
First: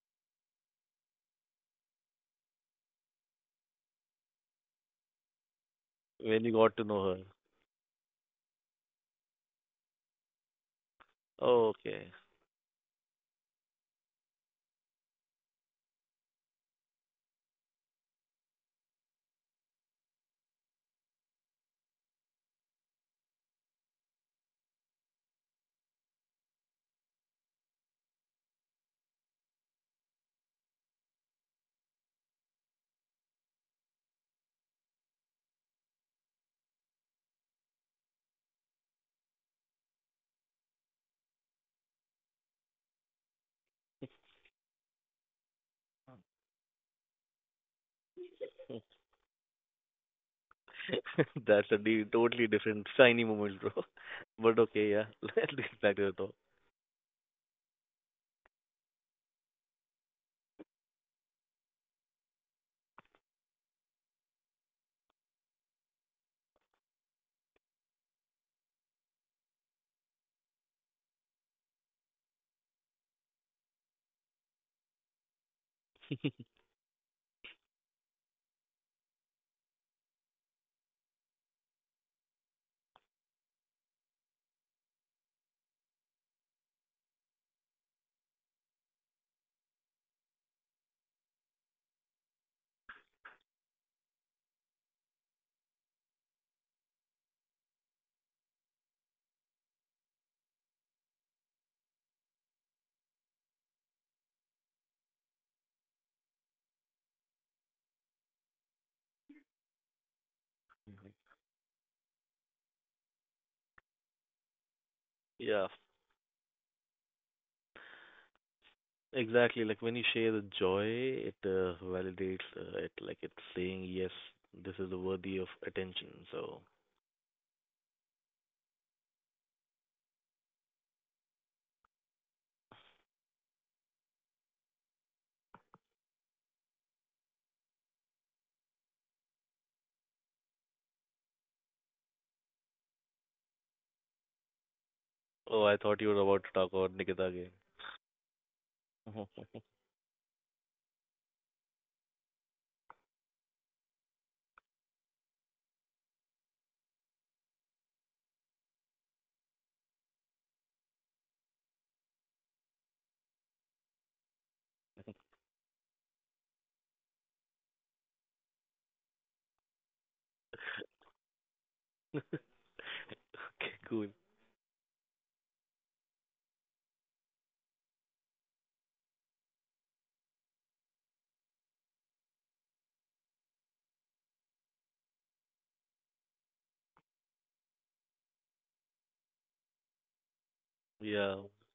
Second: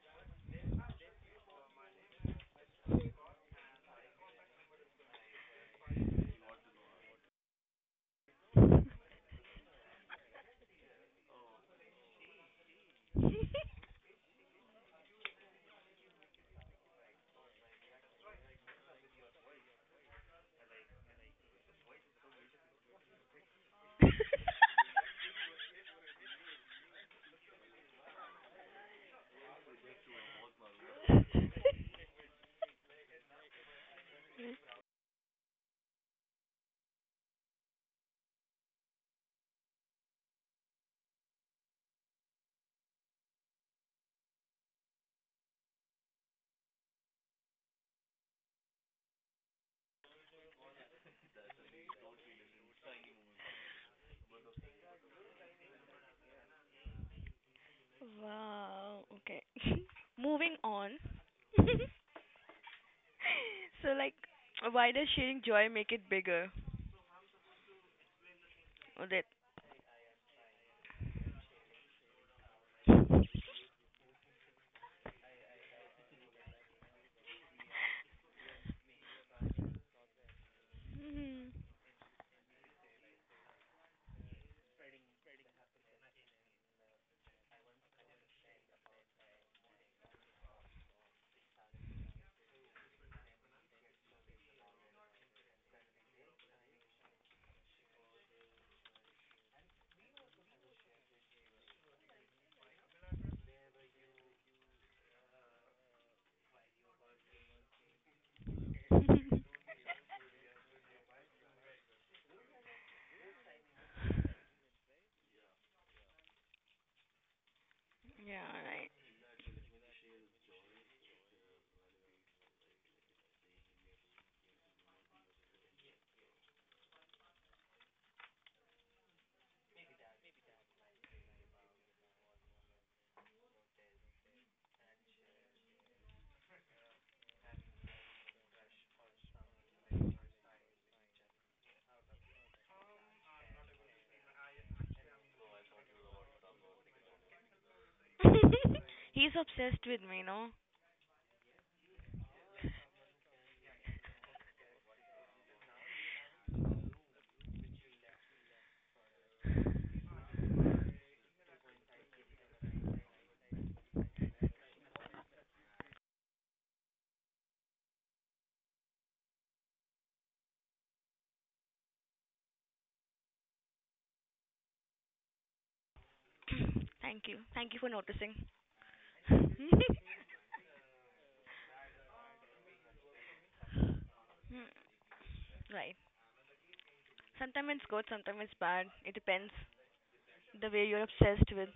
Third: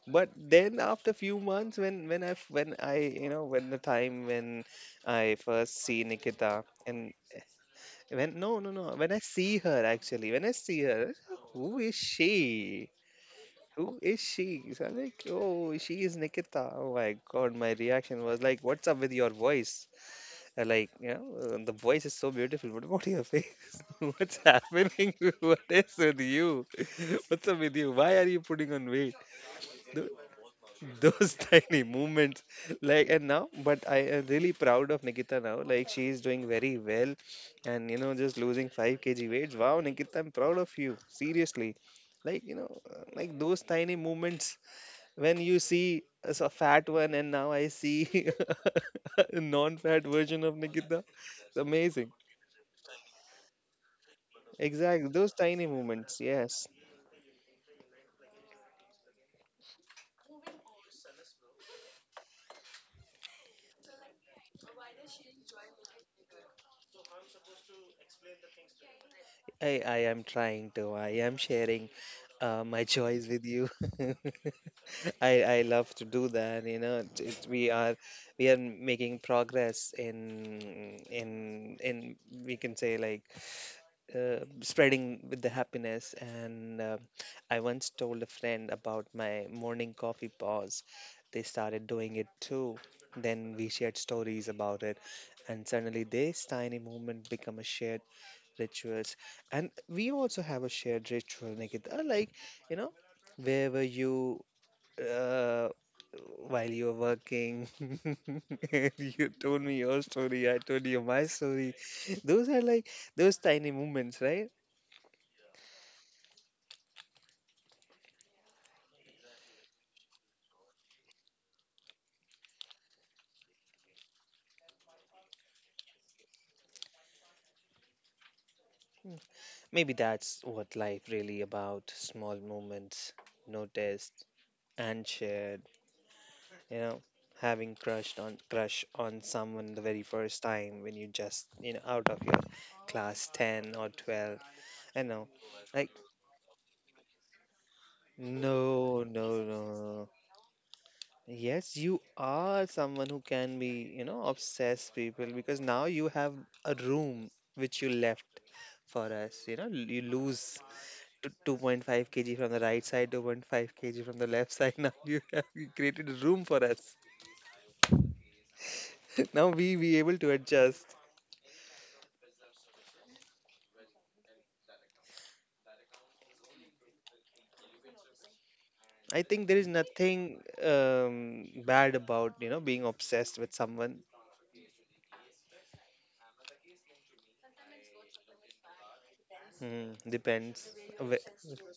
[SPEAKER 2] But then after few months, when I f- when I when the time when I first see
[SPEAKER 3] When you
[SPEAKER 2] Nikita
[SPEAKER 3] got to know
[SPEAKER 2] and
[SPEAKER 3] her.
[SPEAKER 2] when no, no, no. When I see her, actually, when I see her,
[SPEAKER 3] Oh,
[SPEAKER 2] who is
[SPEAKER 3] okay.
[SPEAKER 2] she? Who is she? So I'm like, oh, she is Nikita. Oh my God, my reaction was like, what's up with your voice? Like, the voice is so beautiful. What about your face? [LAUGHS] What's happening? [LAUGHS] What is with you? [LAUGHS] What's up with you? Why are you putting on weight? Those [LAUGHS] tiny movements. Like and Now, but I am really proud of Nikita now. Like, she is doing very well, and you know, just losing 5 kg weights. Wow, Nikita, I'm proud of you, seriously. Like, like those tiny movements, when you see a fat one, and now I see [LAUGHS] a non-fat version of Nikita.
[SPEAKER 3] [LAUGHS]
[SPEAKER 2] It's
[SPEAKER 3] That's a di-
[SPEAKER 2] amazing,
[SPEAKER 3] totally different shiny moments, bro. [LAUGHS] But okay, yeah.
[SPEAKER 2] exactly,
[SPEAKER 3] [LAUGHS]
[SPEAKER 2] those
[SPEAKER 3] Let's
[SPEAKER 2] tiny
[SPEAKER 3] get back to the
[SPEAKER 2] movements,
[SPEAKER 3] talk.
[SPEAKER 2] yes.
[SPEAKER 1] Yeah. Wow. Okay. [LAUGHS] Moving on. So like, why does sharing joy make it bigger? That.
[SPEAKER 2] I am trying to, I am sharing my [LAUGHS] joys with you. [LAUGHS] I love to do that, you know. We are, we are making progress in
[SPEAKER 1] Hmm.
[SPEAKER 2] we can say like, spreading with the happiness. And I once told a friend about my morning coffee pause. They started doing it too. Then we shared stories about it, and suddenly this tiny movement become a shared rituals. And we also have a shared ritual, Nikita. Like, you know, where were you, uh, while you're working? [LAUGHS] And you told me your story, I told you
[SPEAKER 3] Mhm.
[SPEAKER 2] my story. Those are like those tiny moments, right?
[SPEAKER 3] Yeah.
[SPEAKER 1] Yeah.
[SPEAKER 3] Exactly, like when you share the joy, it validates it, like it's saying, yes, this is worthy of attention. So,
[SPEAKER 2] Mm, maybe that's what life really about: small moments noticed and shared, you know, having crush on someone the very first time, when you just, you know, out of your class 10 or 12. I know.
[SPEAKER 3] oh, I
[SPEAKER 2] Like,
[SPEAKER 3] thought you were about to talk about Nikita again.
[SPEAKER 1] Right. [LAUGHS]
[SPEAKER 2] no no
[SPEAKER 1] He's obsessed with
[SPEAKER 2] no
[SPEAKER 1] me, no?
[SPEAKER 2] yes, you are someone who can be, you know, obsess people, because now you have a room which you left for us. You know, you lose 2.5 kg from the right side, 2.5 kg from the left side. [LAUGHS] Now you have created a room for us. [LAUGHS] Now we be able to adjust.
[SPEAKER 3] [LAUGHS] Okay, cool.
[SPEAKER 1] [CLEARS THROAT] Thank you. Thank you for noticing.
[SPEAKER 2] I think there is nothing bad about, you know, being obsessed with someone.
[SPEAKER 1] Hmm. Right. Sometimes it's good, sometimes it's bad. It depends
[SPEAKER 2] Mm,
[SPEAKER 1] the
[SPEAKER 2] depends
[SPEAKER 1] way you're
[SPEAKER 2] whe-
[SPEAKER 3] Yeah,
[SPEAKER 1] obsessed with.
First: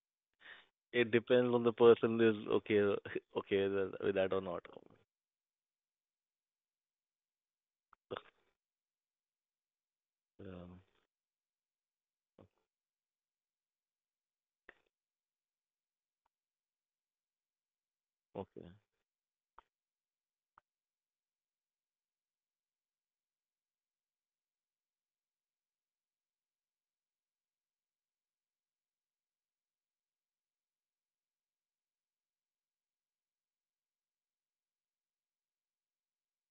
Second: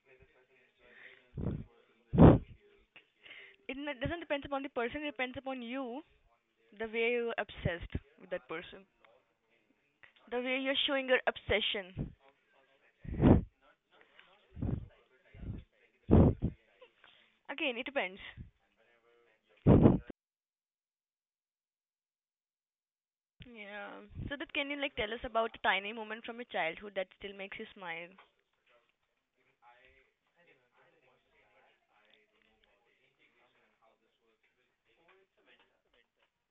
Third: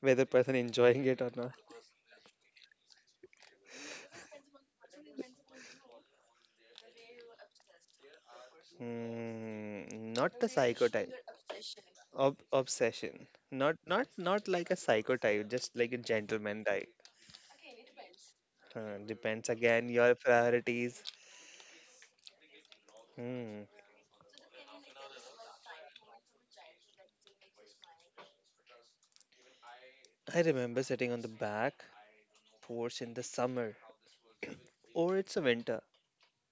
[SPEAKER 2] whether person enjoying
[SPEAKER 3] it
[SPEAKER 2] it or
[SPEAKER 3] depends
[SPEAKER 2] not.
[SPEAKER 3] on the person is okay, [LAUGHS] okay
[SPEAKER 1] It
[SPEAKER 3] with
[SPEAKER 1] n-
[SPEAKER 3] with
[SPEAKER 1] doesn't
[SPEAKER 3] that or
[SPEAKER 1] depend upon
[SPEAKER 3] not.
[SPEAKER 1] the person. It depends upon you. The way you're obsessed with
[SPEAKER 3] [LAUGHS]
[SPEAKER 1] that person.
[SPEAKER 2] Mm, not
[SPEAKER 1] The
[SPEAKER 2] the
[SPEAKER 3] Yeah,
[SPEAKER 1] way you're showing
[SPEAKER 2] psychotype.
[SPEAKER 1] your obsession.
[SPEAKER 2] Ob Obsession. Not like a psychotype, just like a gentleman type.
[SPEAKER 1] Again, it depends.
[SPEAKER 3] okay.
[SPEAKER 2] Depends again your priorities. Hmm.
[SPEAKER 1] Yeah. So that can you like tell us about a tiny moment from your childhood that still makes you smile?
[SPEAKER 2] I remember sitting on the back porch in the summer, or it's a winter.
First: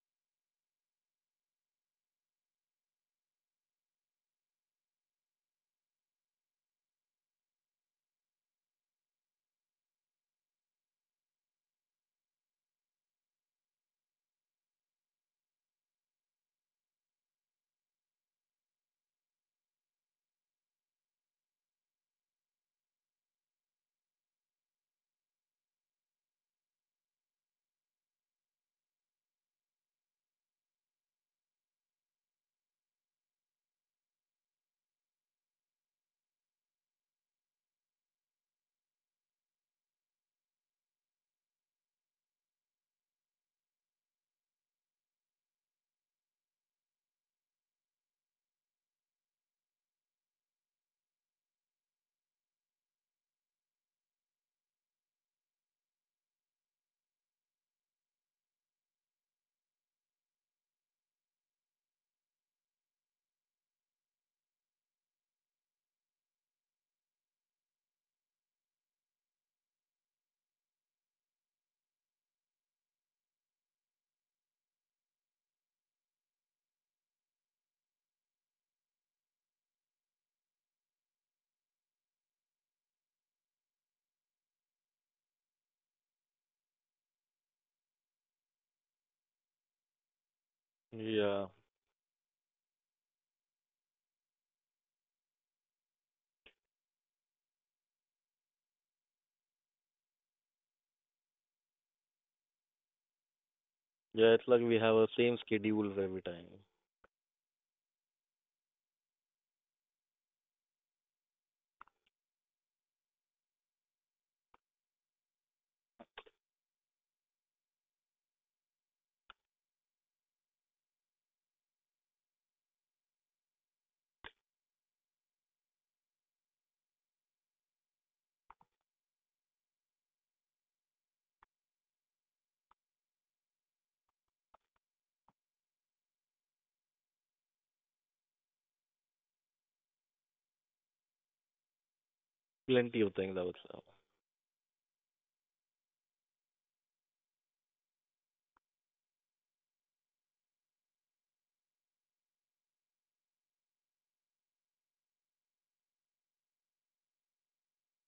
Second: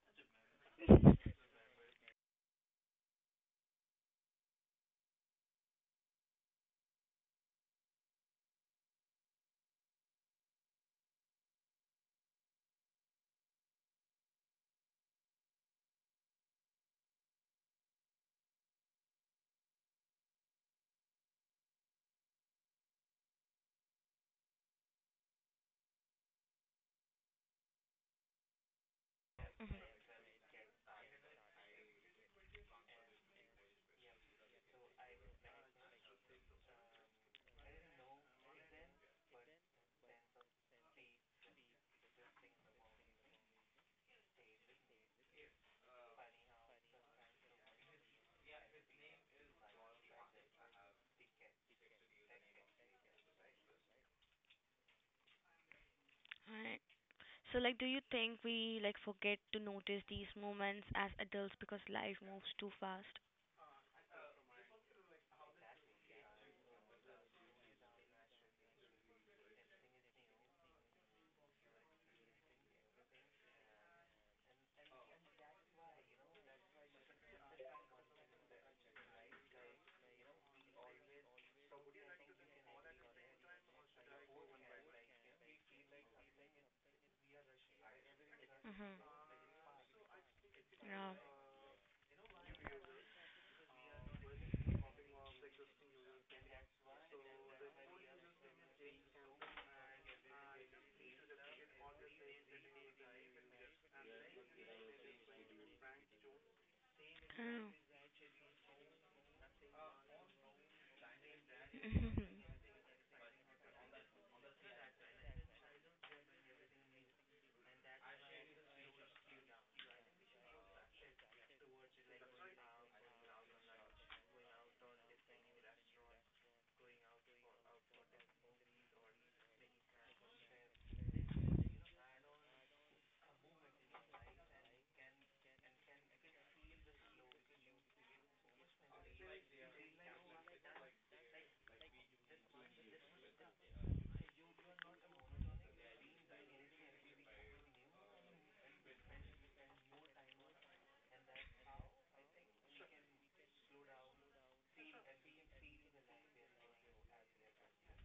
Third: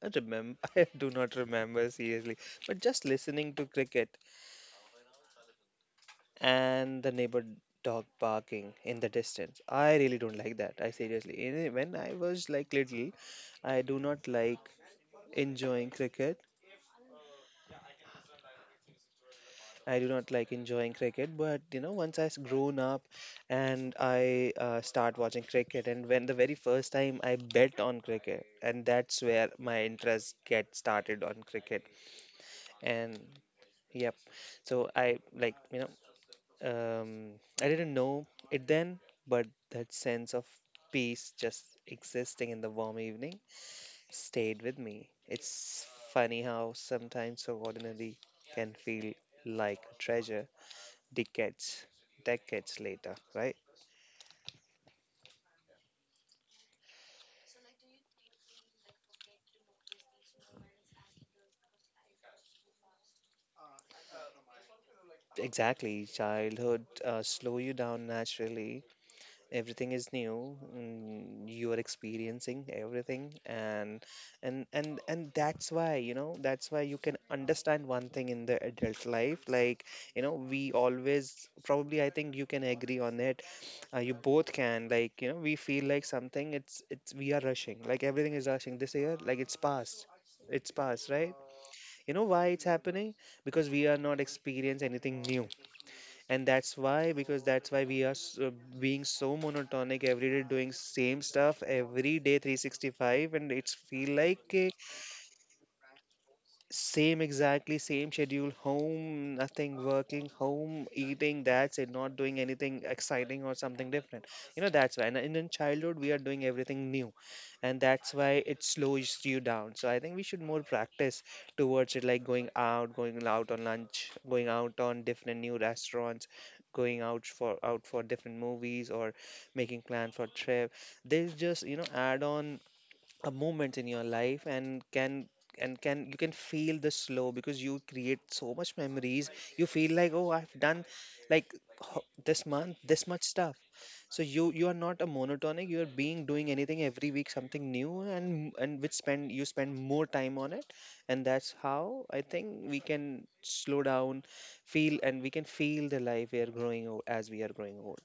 [SPEAKER 2] I remember, [LAUGHS] I do not remember seriously, but just listening to cricket and the neighbor dog barking in the distance. I really don't like that. I seriously, when I was like little, I do not like enjoying cricket. I do not like enjoying cricket, but you know, once grown up and I start watching cricket, and when the very first time I bet on cricket, and that's where my interest get started on cricket. And yep, so I like, you know, I didn't know it then, but that sense of peace just existing in the warm evening stayed with me. It's funny how sometimes so ordinary can feel like a treasure, decades, decades later, right?
[SPEAKER 1] Right. So like do you think we like forget to notice these moments as adults because life moves too fast?
[SPEAKER 2] Exactly, childhood slow you down naturally. Everything is new. Mm, you are experiencing everything, and that's why, you know, that's why you can understand one thing in the adult life. Like, you know, we always, probably, I think you can agree on it, you both can, like, you know, we feel like something, it's we are rushing, like everything is rushing
[SPEAKER 1] Mhm.
[SPEAKER 2] this year, like it's past, it's past,
[SPEAKER 1] Yeah.
[SPEAKER 2] right?
[SPEAKER 3] Yeah,
[SPEAKER 2] You know why it's happening? Because we are not experiencing anything new, and that's why, because that's why we are being so monotonic every day, doing same stuff every day, 365, and it's feel
[SPEAKER 3] yeah, it's
[SPEAKER 2] like.
[SPEAKER 3] like we have a same schedule every time.
[SPEAKER 2] Same, exactly,
[SPEAKER 1] Oh.
[SPEAKER 2] same schedule, home, nothing, working, home, eating, that's
[SPEAKER 1] [LAUGHS]
[SPEAKER 2] it, not
[SPEAKER 1] Mhm.
[SPEAKER 2] doing anything exciting or something different. You know, that's why. And in childhood, we are doing everything new, and that's why it slows you down. So I think we should more practice towards it, like going out on lunch, going out on different new restaurants, going out for out for different movies, or making plan for trip. There's just, you know, add on a moment in your life, and can, and can, you can feel the slow because you create so much memories. You feel like, oh, I've done, like, this month
[SPEAKER 3] Plenty
[SPEAKER 2] this
[SPEAKER 3] of
[SPEAKER 2] much
[SPEAKER 3] things, I would
[SPEAKER 2] stuff.
[SPEAKER 3] say.
[SPEAKER 2] So you are not a monotonic, you are being doing anything every week, something new, and which spend, you spend more time on it, and that's how I think we can slow down feel, and we can feel the life, we are growing old as we are growing old.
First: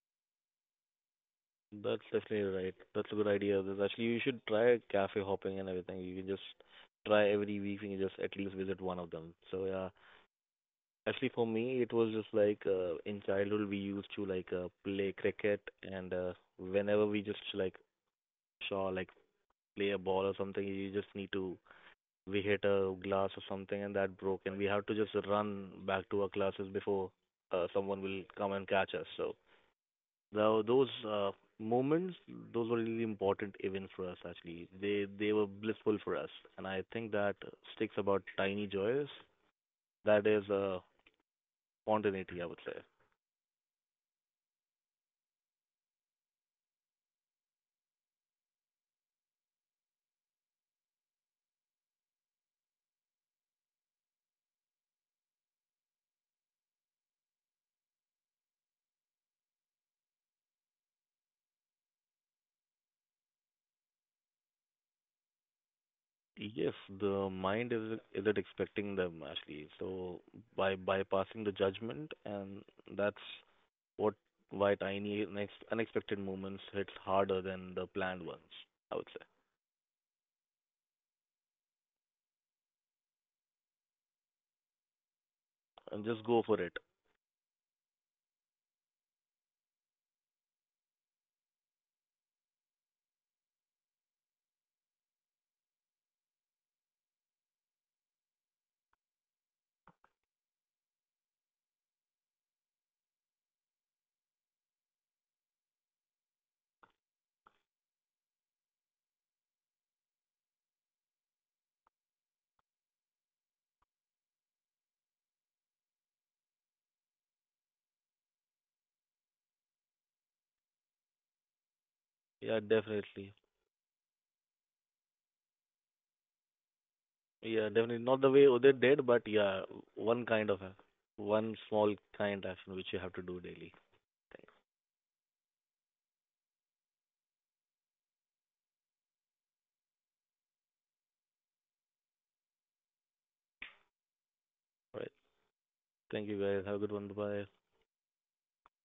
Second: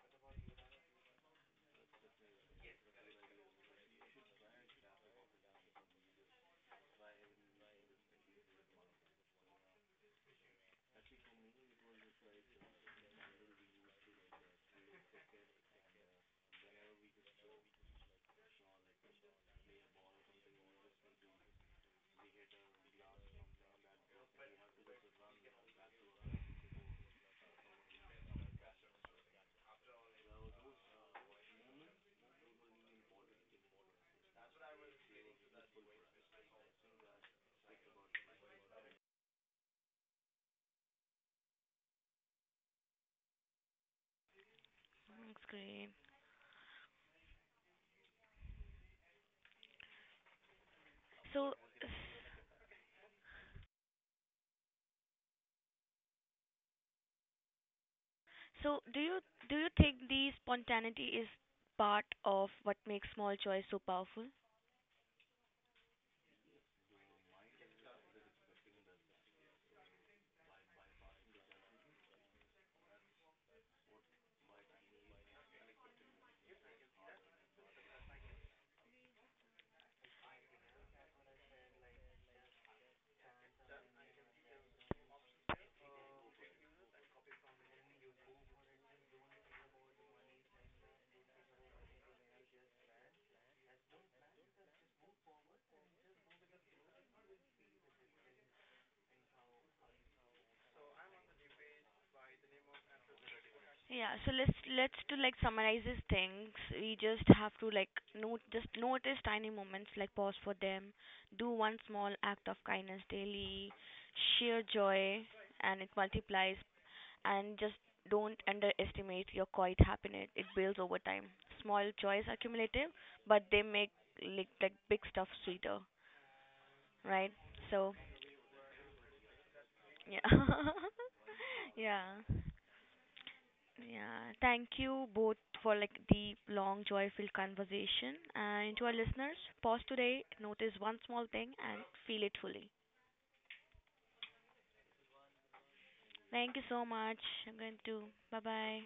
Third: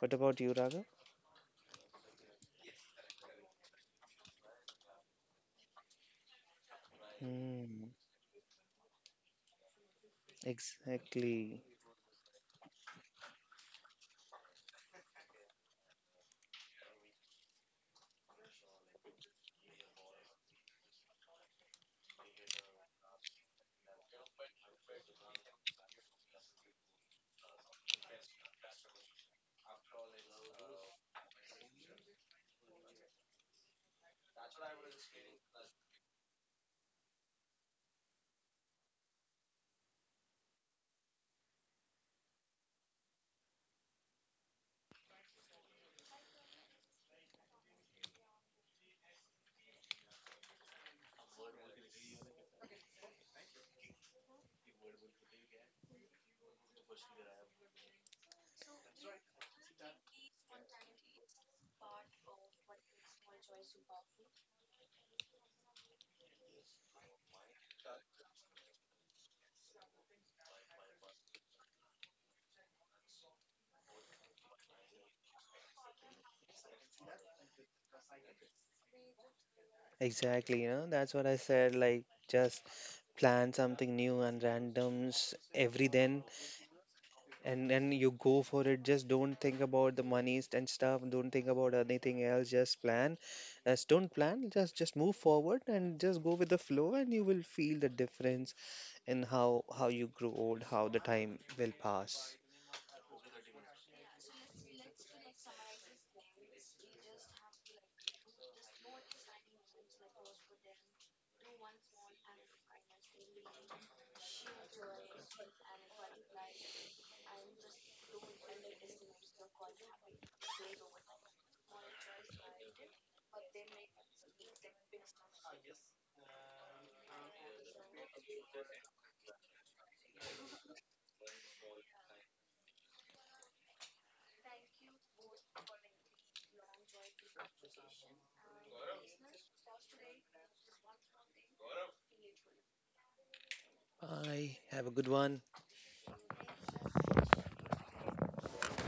[SPEAKER 2] What about you, Raga?
[SPEAKER 3] That's definitely right. That's a good idea. There's actually you should try cafe hopping and everything. You can just try every week
[SPEAKER 2] Hmm,
[SPEAKER 3] and just at least visit one of them. So yeah, actually for
[SPEAKER 2] exactly.
[SPEAKER 3] me it was just like in childhood we used to like play cricket and whenever we just like saw like play a ball or something, you just need to we hit a glass or something and that broke and we have to just run back to our classes before someone will come and catch us. So though those moments, those were really important events for us. Actually, they were blissful for us, and I think that sticks about tiny joys. That is spontaneity, I would say.
[SPEAKER 1] That's great. So so do you do you think the spontaneity is part of what makes small joys so powerful?
[SPEAKER 3] Yes, the mind is isn't expecting them actually. So by bypassing the judgment, and that's what why tiny next unexpected moments hits harder than the planned ones, I would say,
[SPEAKER 2] Exactly, you know, that's what I said. Like, just plan something new and randoms every
[SPEAKER 3] and
[SPEAKER 2] then,
[SPEAKER 3] just go for it.
[SPEAKER 2] and then you go for it. Just don't think about the monies and stuff. Don't think about anything else. Just plan. Just don't plan. Just move forward and just go with the flow, and you will feel the difference in how you grow old, how the time will pass.
[SPEAKER 1] Yeah. So let's to like summarize these things. We just have to like note just notice tiny moments, like pause for them, do one small act of kindness daily, share joy, and it multiplies. And just don't underestimate your quiet happiness. It builds over time. Small joys are
[SPEAKER 3] Yeah,
[SPEAKER 1] cumulative,
[SPEAKER 3] definitely.
[SPEAKER 1] but they make like big stuff sweeter, right?
[SPEAKER 3] Yeah,
[SPEAKER 1] So
[SPEAKER 3] definitely not the way Udit did, but yeah,
[SPEAKER 1] yeah,
[SPEAKER 3] one kind
[SPEAKER 1] [LAUGHS]
[SPEAKER 3] of, a- one small
[SPEAKER 1] yeah.
[SPEAKER 3] kind action which you have to do daily.
[SPEAKER 1] Yeah,
[SPEAKER 3] Thanks.
[SPEAKER 1] thank you both for like the long, joyful conversation. And to our listeners, pause today, notice one small thing, and feel it fully.
[SPEAKER 2] I have a
[SPEAKER 3] All
[SPEAKER 2] good
[SPEAKER 3] right.
[SPEAKER 2] one.
[SPEAKER 3] Thank you,
[SPEAKER 1] Thank you
[SPEAKER 3] guys. Have a
[SPEAKER 1] so
[SPEAKER 3] good one.
[SPEAKER 1] much.
[SPEAKER 3] Bye.
[SPEAKER 1] I'm going to bye bye.